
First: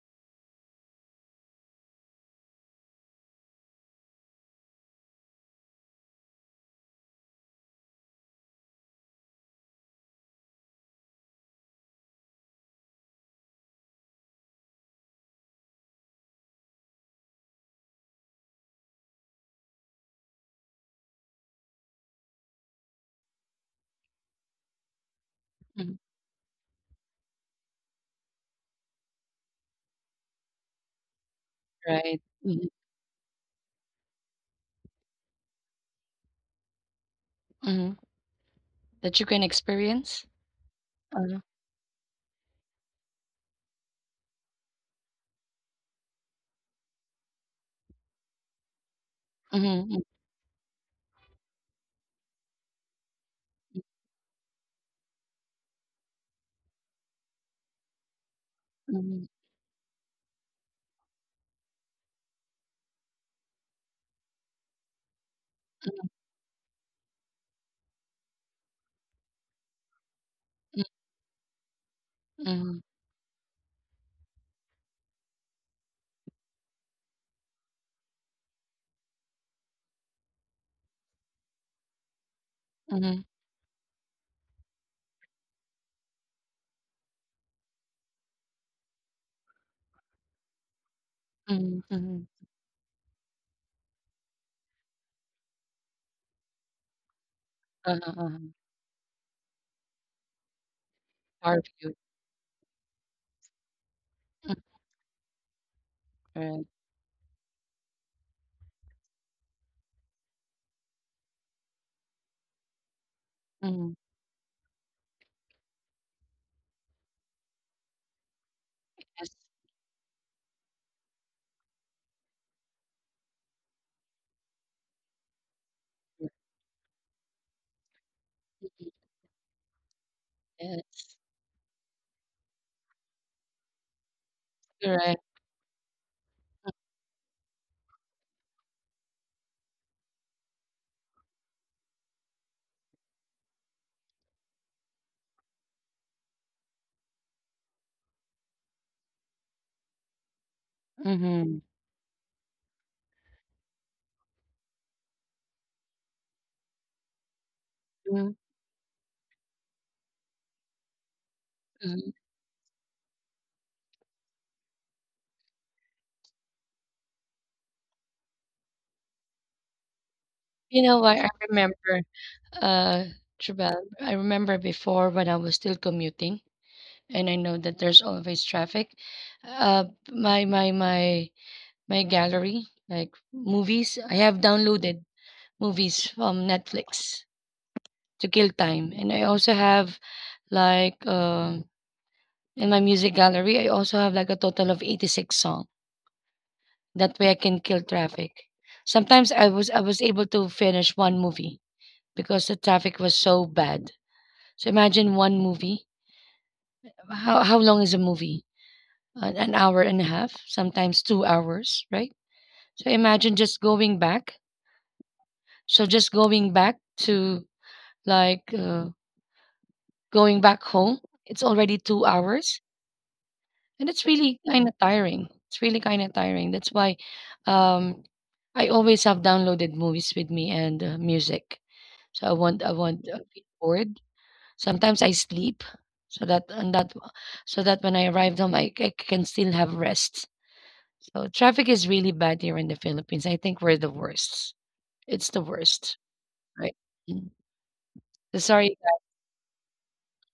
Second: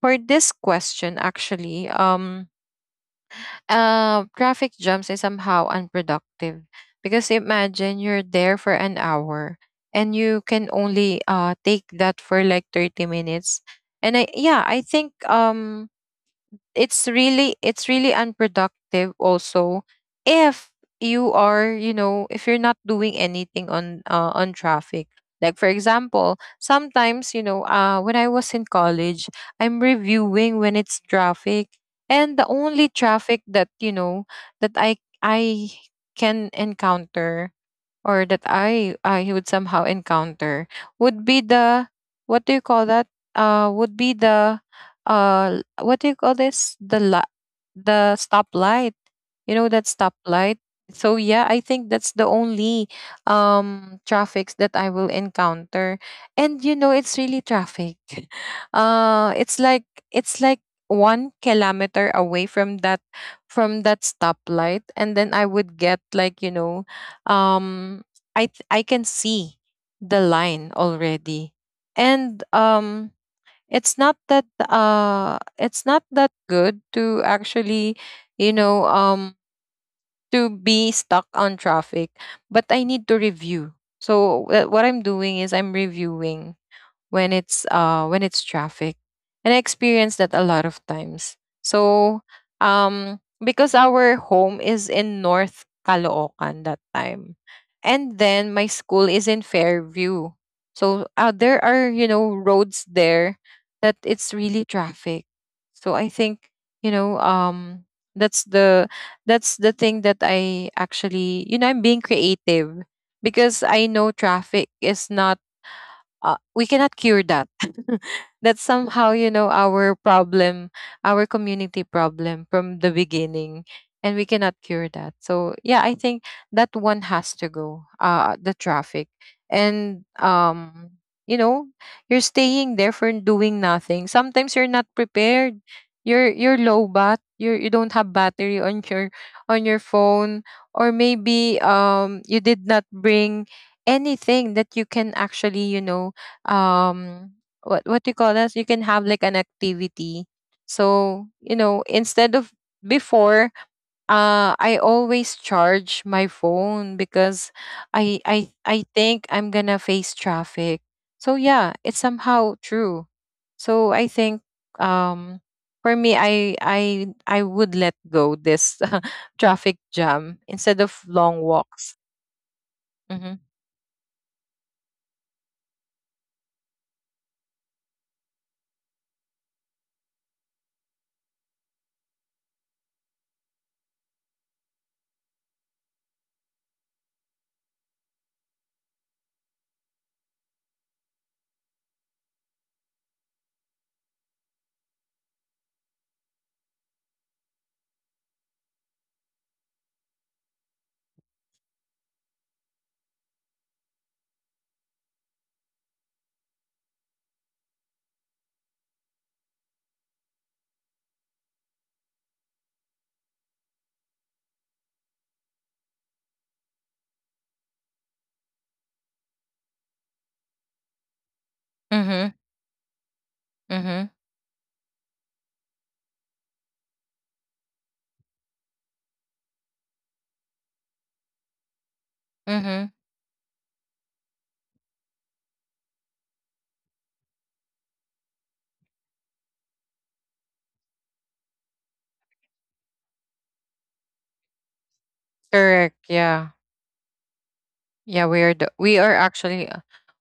A: for this question actually, um uh, traffic jams is somehow unproductive, because imagine you're there for an hour and you can only uh, take that for like thirty minutes. And I, yeah, I think, um it's really, it's really unproductive also if you are, you know, if you're not doing anything on uh, on traffic. Like for
B: Mhm.
A: example, sometimes, you know, uh when I was in college, I'm reviewing when it's traffic.
B: Right.
A: And the
B: Mhm,
A: only traffic that, you know, that i i can encounter,
B: mhm.
A: or that I
B: That you
A: I
B: can
A: would somehow
B: experience?
A: encounter, would
B: Uh-huh.
A: be the, what do you call that? Uh, would be the, uh what do you call this? The la- the stoplight. You know that
B: Mhm,
A: stoplight. So yeah, I think that's the only um traffics that I will encounter, and you know, it's really traffic.
B: mm, mhm,
A: Uh, it's like, it's like one kilometer away from that, from that stoplight, and then I would get like, you know, um I th- I can see the line already. And
B: mm,
A: um it's not that uh it's not that good to actually, you know, um to be stuck on traffic, but
B: mhm,
A: I
B: mhm,
A: need to review. So wh- what I'm doing is I'm reviewing when it's, uh when it's traffic, and I experienced that a lot of times.
B: mhm, mhm.
A: So um because our home is in North Caloocan that time,
B: Uh-huh,
A: and
B: uh-huh.
A: then my school is in Fairview. So uh,
B: Our
A: there
B: view.
A: are, you know, roads there that
B: Mm,
A: it's really traffic. So I
B: right.
A: think, you know, um that's the, that's the thing that I actually, you know, I'm being creative, because
B: Mhm.
A: I know traffic is not, uh, we cannot cure that. That's somehow,
B: Yes.
A: you know, our problem, our community problem from the beginning, and we cannot cure that. So yeah, I think that one has to go, uh the
B: Mhm.
A: traffic. And um
B: Yes.
A: you know, you're staying there for doing nothing. Sometimes you're not
B: Correct.
A: prepared, you're you're low bat, you you don't have battery on your, on your phone. Or maybe um you did not bring anything that you can actually, you know, um what what do you call this, you can have like an activity. So
B: Mhm.
A: you know, instead of before, uh I always charge my phone because
B: Mhm,
A: i i i think I'm gonna face traffic. So yeah,
B: mhm.
A: it's somehow true. So I think, um for me, i i i would let go this traffic jam
B: You know
A: instead
B: what?
A: of
B: I
A: long
B: remember,
A: walks.
B: uh,
A: Mm-hmm.
B: Jabal, I remember before when I was still commuting, and I know that there's always traffic. Uh, my my my my gallery, like movies. I have downloaded movies from Netflix to kill time, and I also have like uh, in my music gallery, I also have like a total of eighty six song. That way, I can kill traffic. Sometimes I was I was able to finish one movie because the traffic was so bad. So imagine one movie. How how long is a movie? An, an hour and a half, sometimes two hours, right? So imagine just going back. So just going back to like uh, going back home, it's already two
A: Mm-hmm.
B: hours and it's
A: Mm-hmm.
B: really kind of tiring, it's really kind of tiring. That's why um, I always have downloaded movies with me and uh, music, so i want I want
A: Mm-hmm.
B: uh, be bored. Sometimes I sleep, so that, and that, so that when I arrive home, I, I can still have rest. So traffic is really bad here in the Philippines. I think we're the worst. It's the worst,
A: Correct. Yeah.
B: right. Mm. So
A: Yeah, we are
B: sorry.
A: the, we are actually, uh,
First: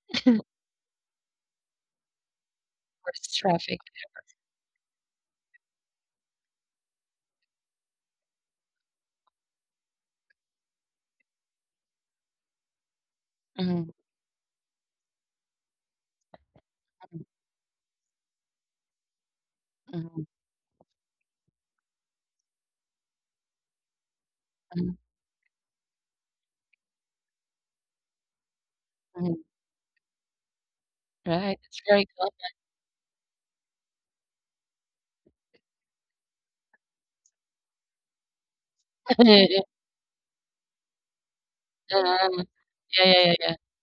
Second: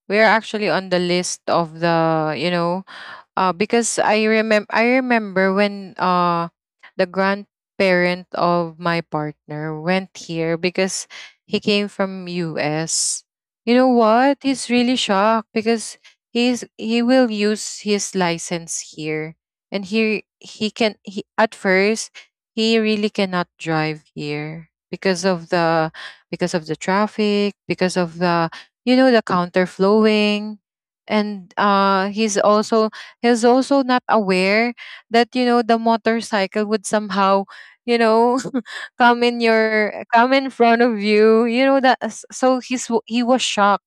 A: we are actually on the list of, the you know.
B: Worst
A: Uh,
B: traffic.
A: because I remember, I remember when uh the grandparent of my partner went here, because he came from U S. You know
B: Mhm,
A: what? He's really shocked, because he's he
B: mhm,
A: will use his license here, and he
B: mhm,
A: he can he at first, he really cannot drive here
B: mhm,
A: because of the, because of the traffic, because of the, you know, the
B: mhm.
A: counterflowing. And
B: Right, it's
A: uh,
B: very
A: he's also, he's also not aware that, you know, the motorcycle would somehow, you know, come in
B: common.
A: your, come in front of you. You know that s-
B: Uh,
A: so he's w-
B: yeah,
A: he
B: yeah,
A: was
B: yeah,
A: shocked.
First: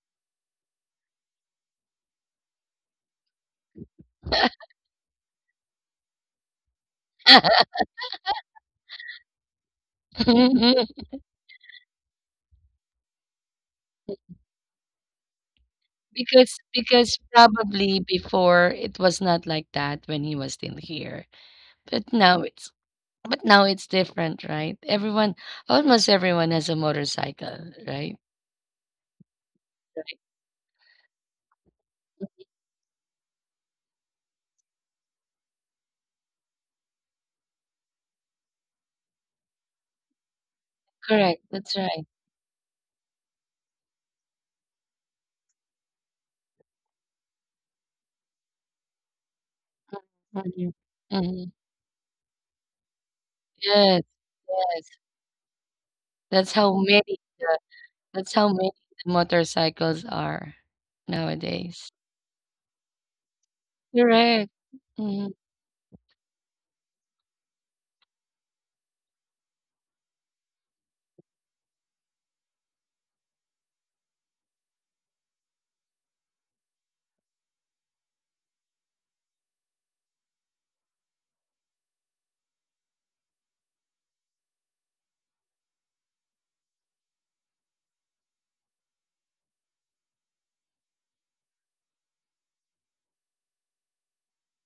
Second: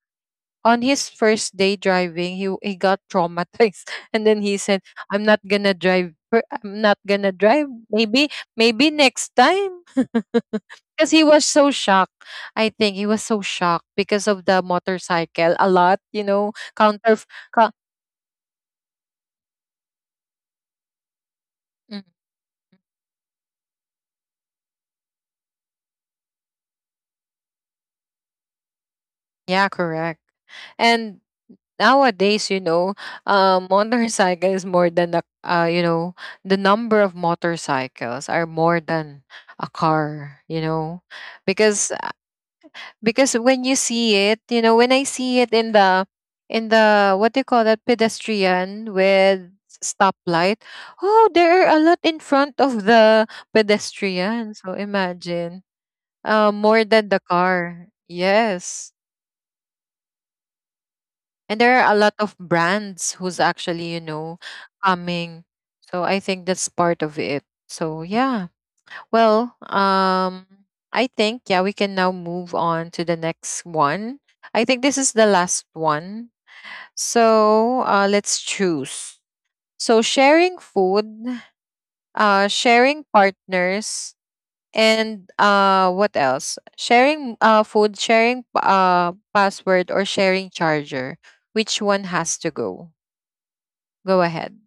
A: On his first day driving, he he got traumatized, and then he said, "I'm not gonna drive. per- I'm not gonna drive. Maybe, maybe next time,"
B: yeah.
A: because he was so shocked. I think he was so shocked because of the motorcycle a lot, you know,
B: Because
A: counter.
B: because
A: Co-
B: probably before it was not like that when he was still here.
A: Mm,
B: But now it's but now it's different, right? Everyone, almost everyone has a motorcycle, right?
A: yeah,
B: Right.
A: correct. And nowadays, you know, uh, motorcycle is more than a, uh, you know, the number of motorcycles are more than a car, you know,
B: Correct. That's
A: because
B: right.
A: because when you see it, you know, when I see it in the, in the, what do you call that, pedestrian with stoplight.
B: Hmm.
A: Oh,
B: Hmm.
A: there are a lot in front of the
B: Yes,
A: pedestrian. So
B: yes.
A: imagine, uh,
B: That's how
A: more than
B: many
A: the
B: the,
A: car.
B: that's how many
A: Yes,
B: the motorcycles are
A: and there are
B: nowadays.
A: a lot of brands who's actually, you know,
B: Correct. Mhm.
A: coming. So I think that's part of it. So yeah. Well, um, I think, yeah, we can now move on to the next one. I think this is the last one. So uh, let's choose. So sharing food, uh, sharing partners, and uh, what else? Sharing uh, food, sharing uh, password, or sharing charger. Which one has to go? Go ahead.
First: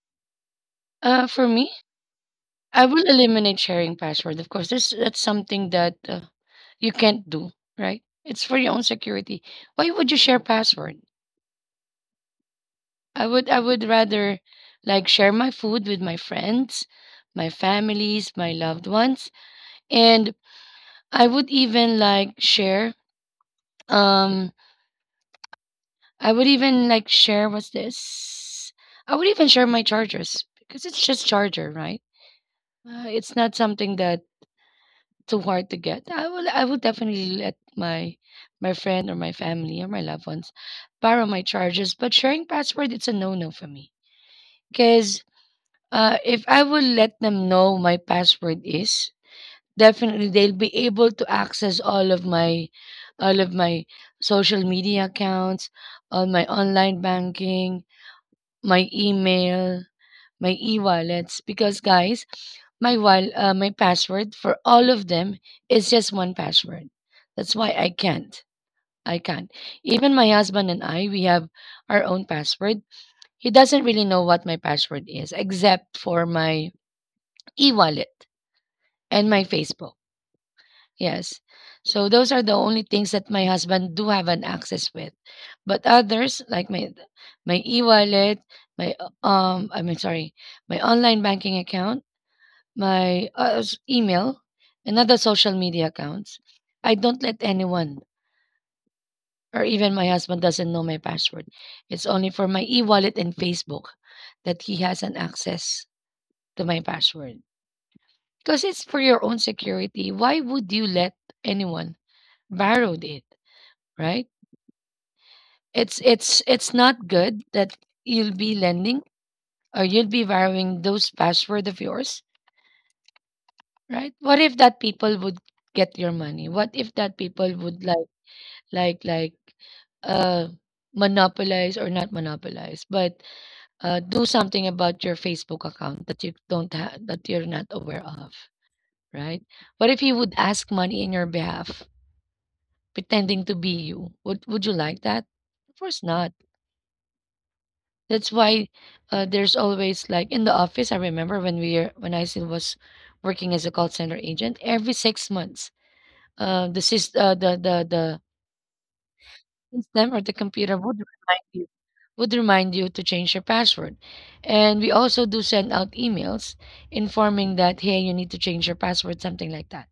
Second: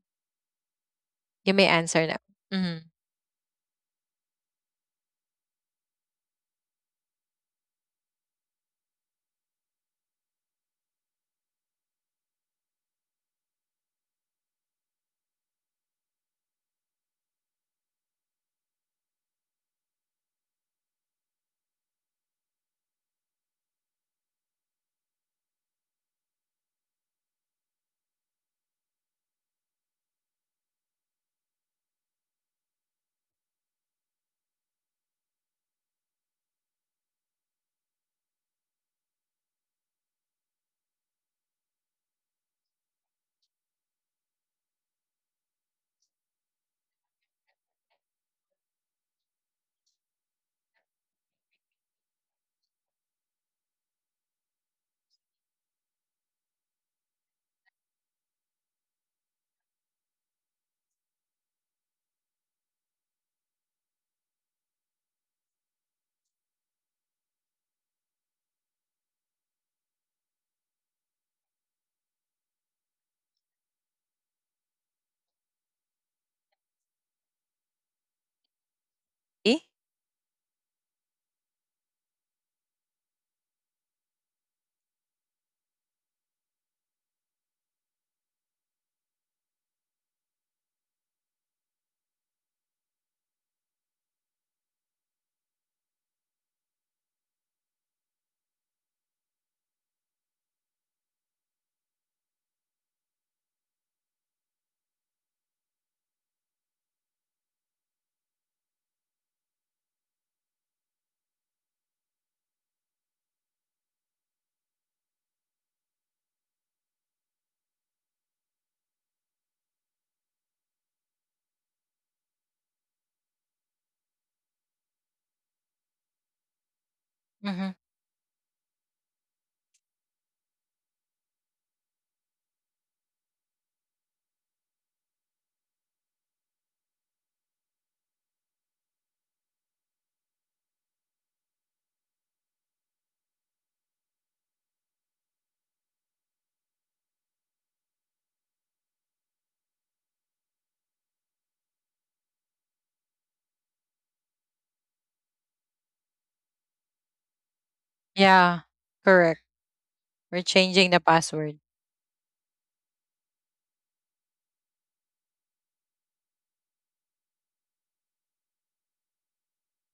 B: Uh, for
A: You may
B: me,
A: answer now. Mm-hmm.
B: I will eliminate sharing password. Of course, this that's something that uh, you can't do, right? It's for your own security. Why would you share password? I would I would rather like share my food with my friends, my families, my loved ones, and I would even like share um I would even like share, what's this? I would even share my chargers because it's just charger, right? Uh, it's not something that too hard to get. I will I will definitely let my my friend or my family or my loved ones borrow my charges. But sharing password, it's a no no for me because uh, if I will let them know my password is, definitely they'll be able to access all of my all of my social media accounts, all my online banking, my email, my e-wallets, because guys, my while uh, my password for all of them is just one password. That's why I can't. I can't. Even my husband and I, we have our own password. He doesn't really know what my password is except for my e-wallet and my Facebook. Yes. So those are the only things that my husband do have an access with. But others like my my e-wallet, my uh, um I mean sorry, my online banking account, my uh, s- email, and other social media accounts. I don't let anyone, or even my husband doesn't know my password. It's only for my e-wallet and Facebook that he has an access to my password. Because it's for your own security. Why would you let anyone borrowed it, right? It's it's it's not good that you'll be lending or you'll be borrowing those password of yours, right? What if that people would get your money? What if that people
A: Mm-hmm.
B: would like like like uh monopolize, or not monopolize, but uh do something about your Facebook account that you don't have, that you're not aware of, right? What if he would ask money in your behalf pretending to be you? would would you like that? Of course not. That's why uh, there's always like in the office, I remember when we are- when I still was working as a call center agent, every six months, uh the sys- uh, the the the
A: Yeah, correct.
B: system or the
A: We're
B: computer
A: changing
B: would
A: the
B: remind
A: password.
B: you, would remind you to change your password. And we also do send out emails informing that, hey, you need to change your password, something like that.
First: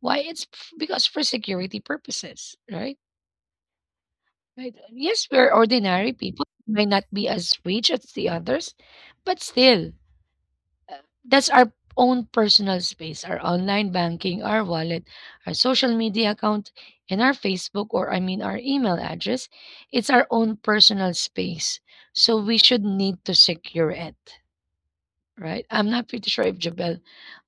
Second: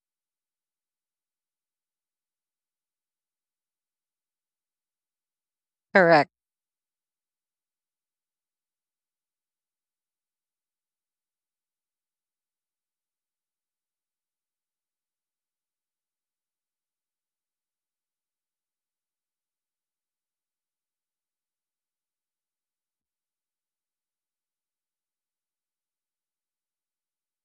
B: Why? It's f- because for security purposes, right? Right. Yes, we're ordinary
A: Correct.
B: people. We may not be as rich as the others, but still, that's our own personal space, our online banking, our wallet, our social media account, and our Facebook, or I mean our email address. It's our own personal space, so we should need to secure it, right? I'm not pretty sure if Jabel,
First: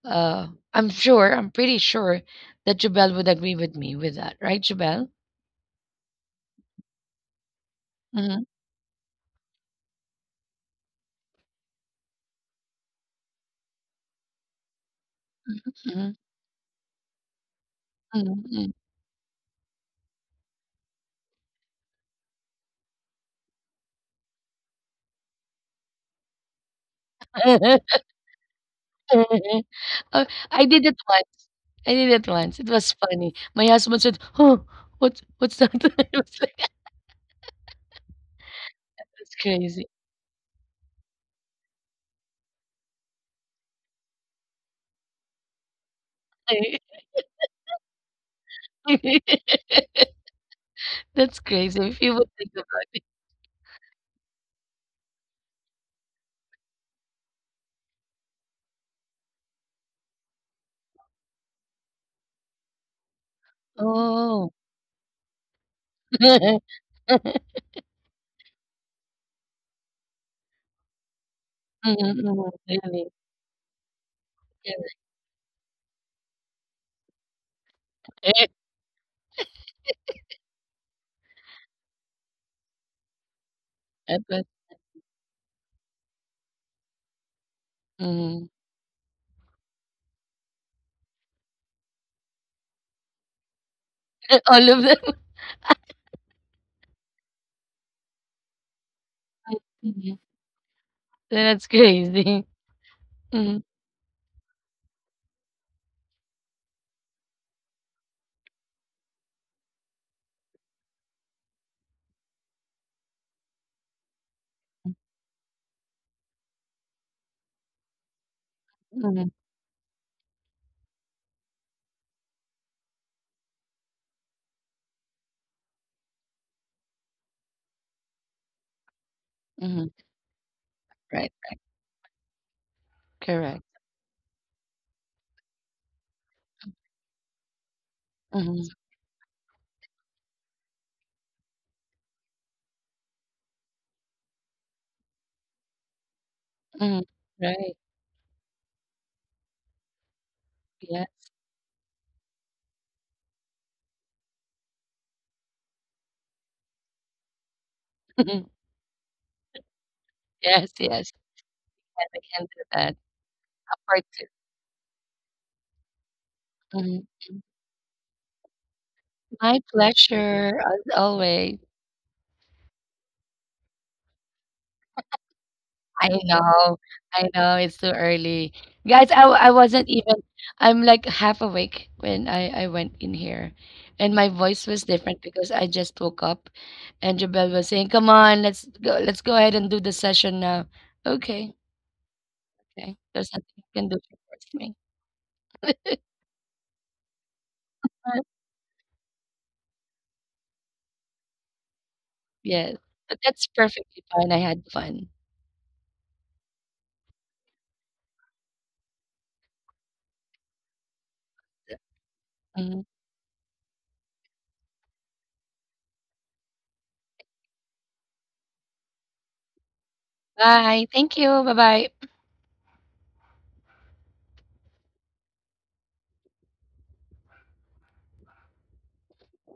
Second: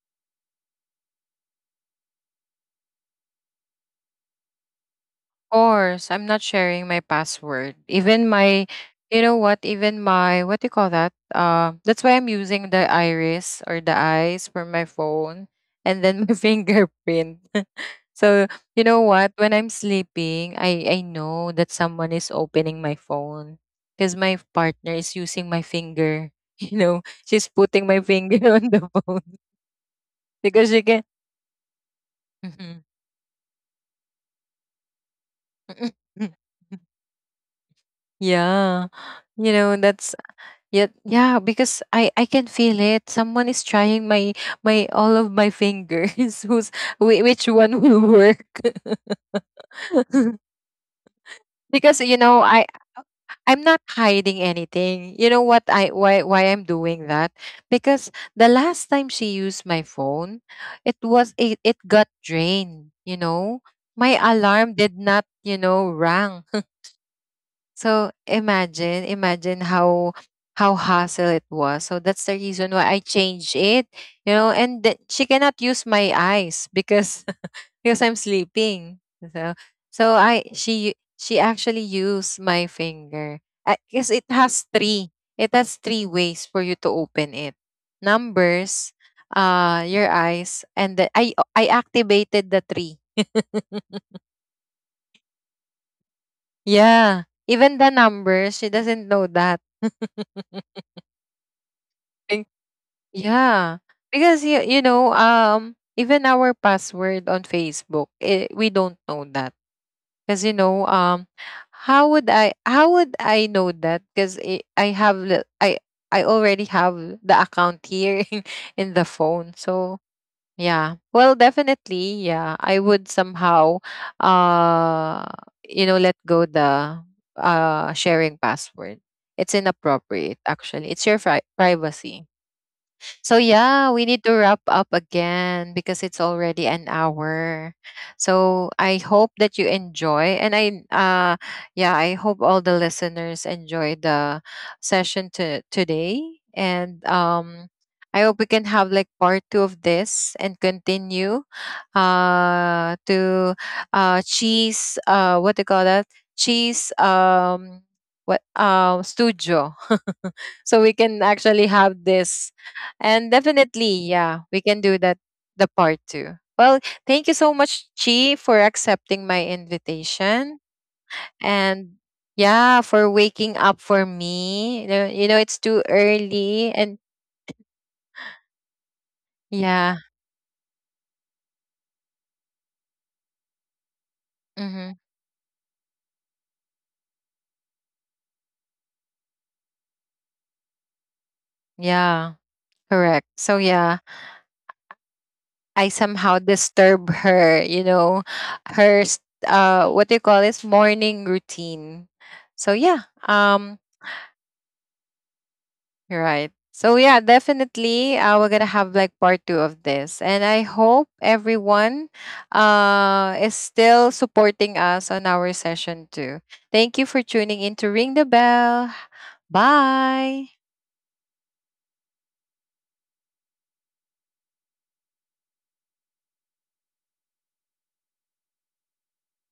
B: uh, I'm sure, I'm pretty sure that Jabel would agree with me with that, right, Jabel?
A: Course, I'm not sharing my password. Even
B: Mm-hmm,
A: my, you know what? Even my, what do you call that? Uh, that's why I'm using the iris or the eyes for my phone and
B: mm-hmm,
A: then my fingerprint. So,
B: mm-hmm.
A: you know what? When I'm sleeping, I, I know that someone is opening my phone, because my partner is using my finger. You know, she's putting my finger on the phone
B: Uh, I
A: because she
B: did it
A: can.
B: I did it once. It
A: Mhm.
B: was funny. My husband said, "Oh, what's what's that?" I was like,
A: Yeah.
B: "That's
A: You know,
B: crazy."
A: that's, yet, yeah, because I I can feel it. Someone is trying my, my all of my fingers. Who's, whi- which one will work?
B: That's crazy
A: Because
B: if you
A: you
B: would
A: know,
B: think
A: I,
B: about it.
A: I'm not hiding anything. You know what, I, why why I'm doing that? Because the last time she used my phone, it was, it, it got drained, you know. My
B: Oh.
A: alarm did not, you know, rang. So imagine, imagine how how hassle it was.
B: Mhm,
A: So that's the
B: mhm,
A: reason why I
B: really,
A: changed it, you know.
B: yeah.
A: And th- she cannot use my eyes because because I'm sleeping. So, so I, she she actually used my finger. I guess
B: That
A: it
B: was
A: has three. It has three ways for you to open it:
B: mhm.
A: numbers, uh, your eyes, and the, I I activated the three.
B: All of them.
A: Yeah. Even the numbers, she doesn't know that.
B: Mhm. That's crazy.
A: Think-
B: Mhm,
A: Yeah, because you you know, um even our password on Facebook, eh, we don't know that. Because you know, um how would I, how would I know that, because I have the- I I already have the account here in, in the
B: mhm,
A: phone. So yeah, well, definitely, yeah, I would somehow uh you know, let go the, uh sharing password. It's
B: mhm.
A: inappropriate actually, it's your
B: Right.
A: fri- privacy. So
B: Correct.
A: yeah, we need to wrap up again because it's already an hour.
B: Mhm,
A: So I hope that you enjoy, and I uh yeah, I hope all the listeners enjoy the session to today.
B: mhm.
A: And um
B: Right.
A: I hope we can have like part two of this and
B: Yes.
A: continue uh to, uh cheese, uh what do you call that? Cheese, um what, um studio,
B: Yes,
A: so we
B: yes.
A: can actually have
B: And I can
A: this.
B: do that.
A: And
B: A part
A: definitely
B: two.
A: yeah, we can do that, the part two. Well, thank you
B: Mhm.
A: so much, Chi, for accepting my
B: My pleasure,
A: invitation,
B: as always.
A: and yeah, for waking up for me. You know, you know, it's too
B: I
A: early.
B: know,
A: And
B: I know it's too early. Guys, I, w- I wasn't
A: yeah.
B: even, I'm like half awake when I, I went in here. And my voice was
A: Hmm.
B: different because I just woke up, and Jabel was saying, come on, let's go, let's go ahead and do the session now. Okay,
A: Yeah,
B: okay.
A: correct.
B: There's nothing
A: So
B: you can do
A: yeah,
B: to force me.
A: I somehow disturb her, you know, her s- uh what do you call this, morning routine. So
B: Yes,
A: yeah,
B: but that's
A: um
B: perfectly fine. I had fun.
A: right. So yeah, definitely, uh, we're gonna have like part two of this. And I hope everyone
B: Mhm.
A: uh is still supporting us on our session too. Thank you for tuning in to Ring the Bell. Bye.
B: Bye. Thank you. Bye bye.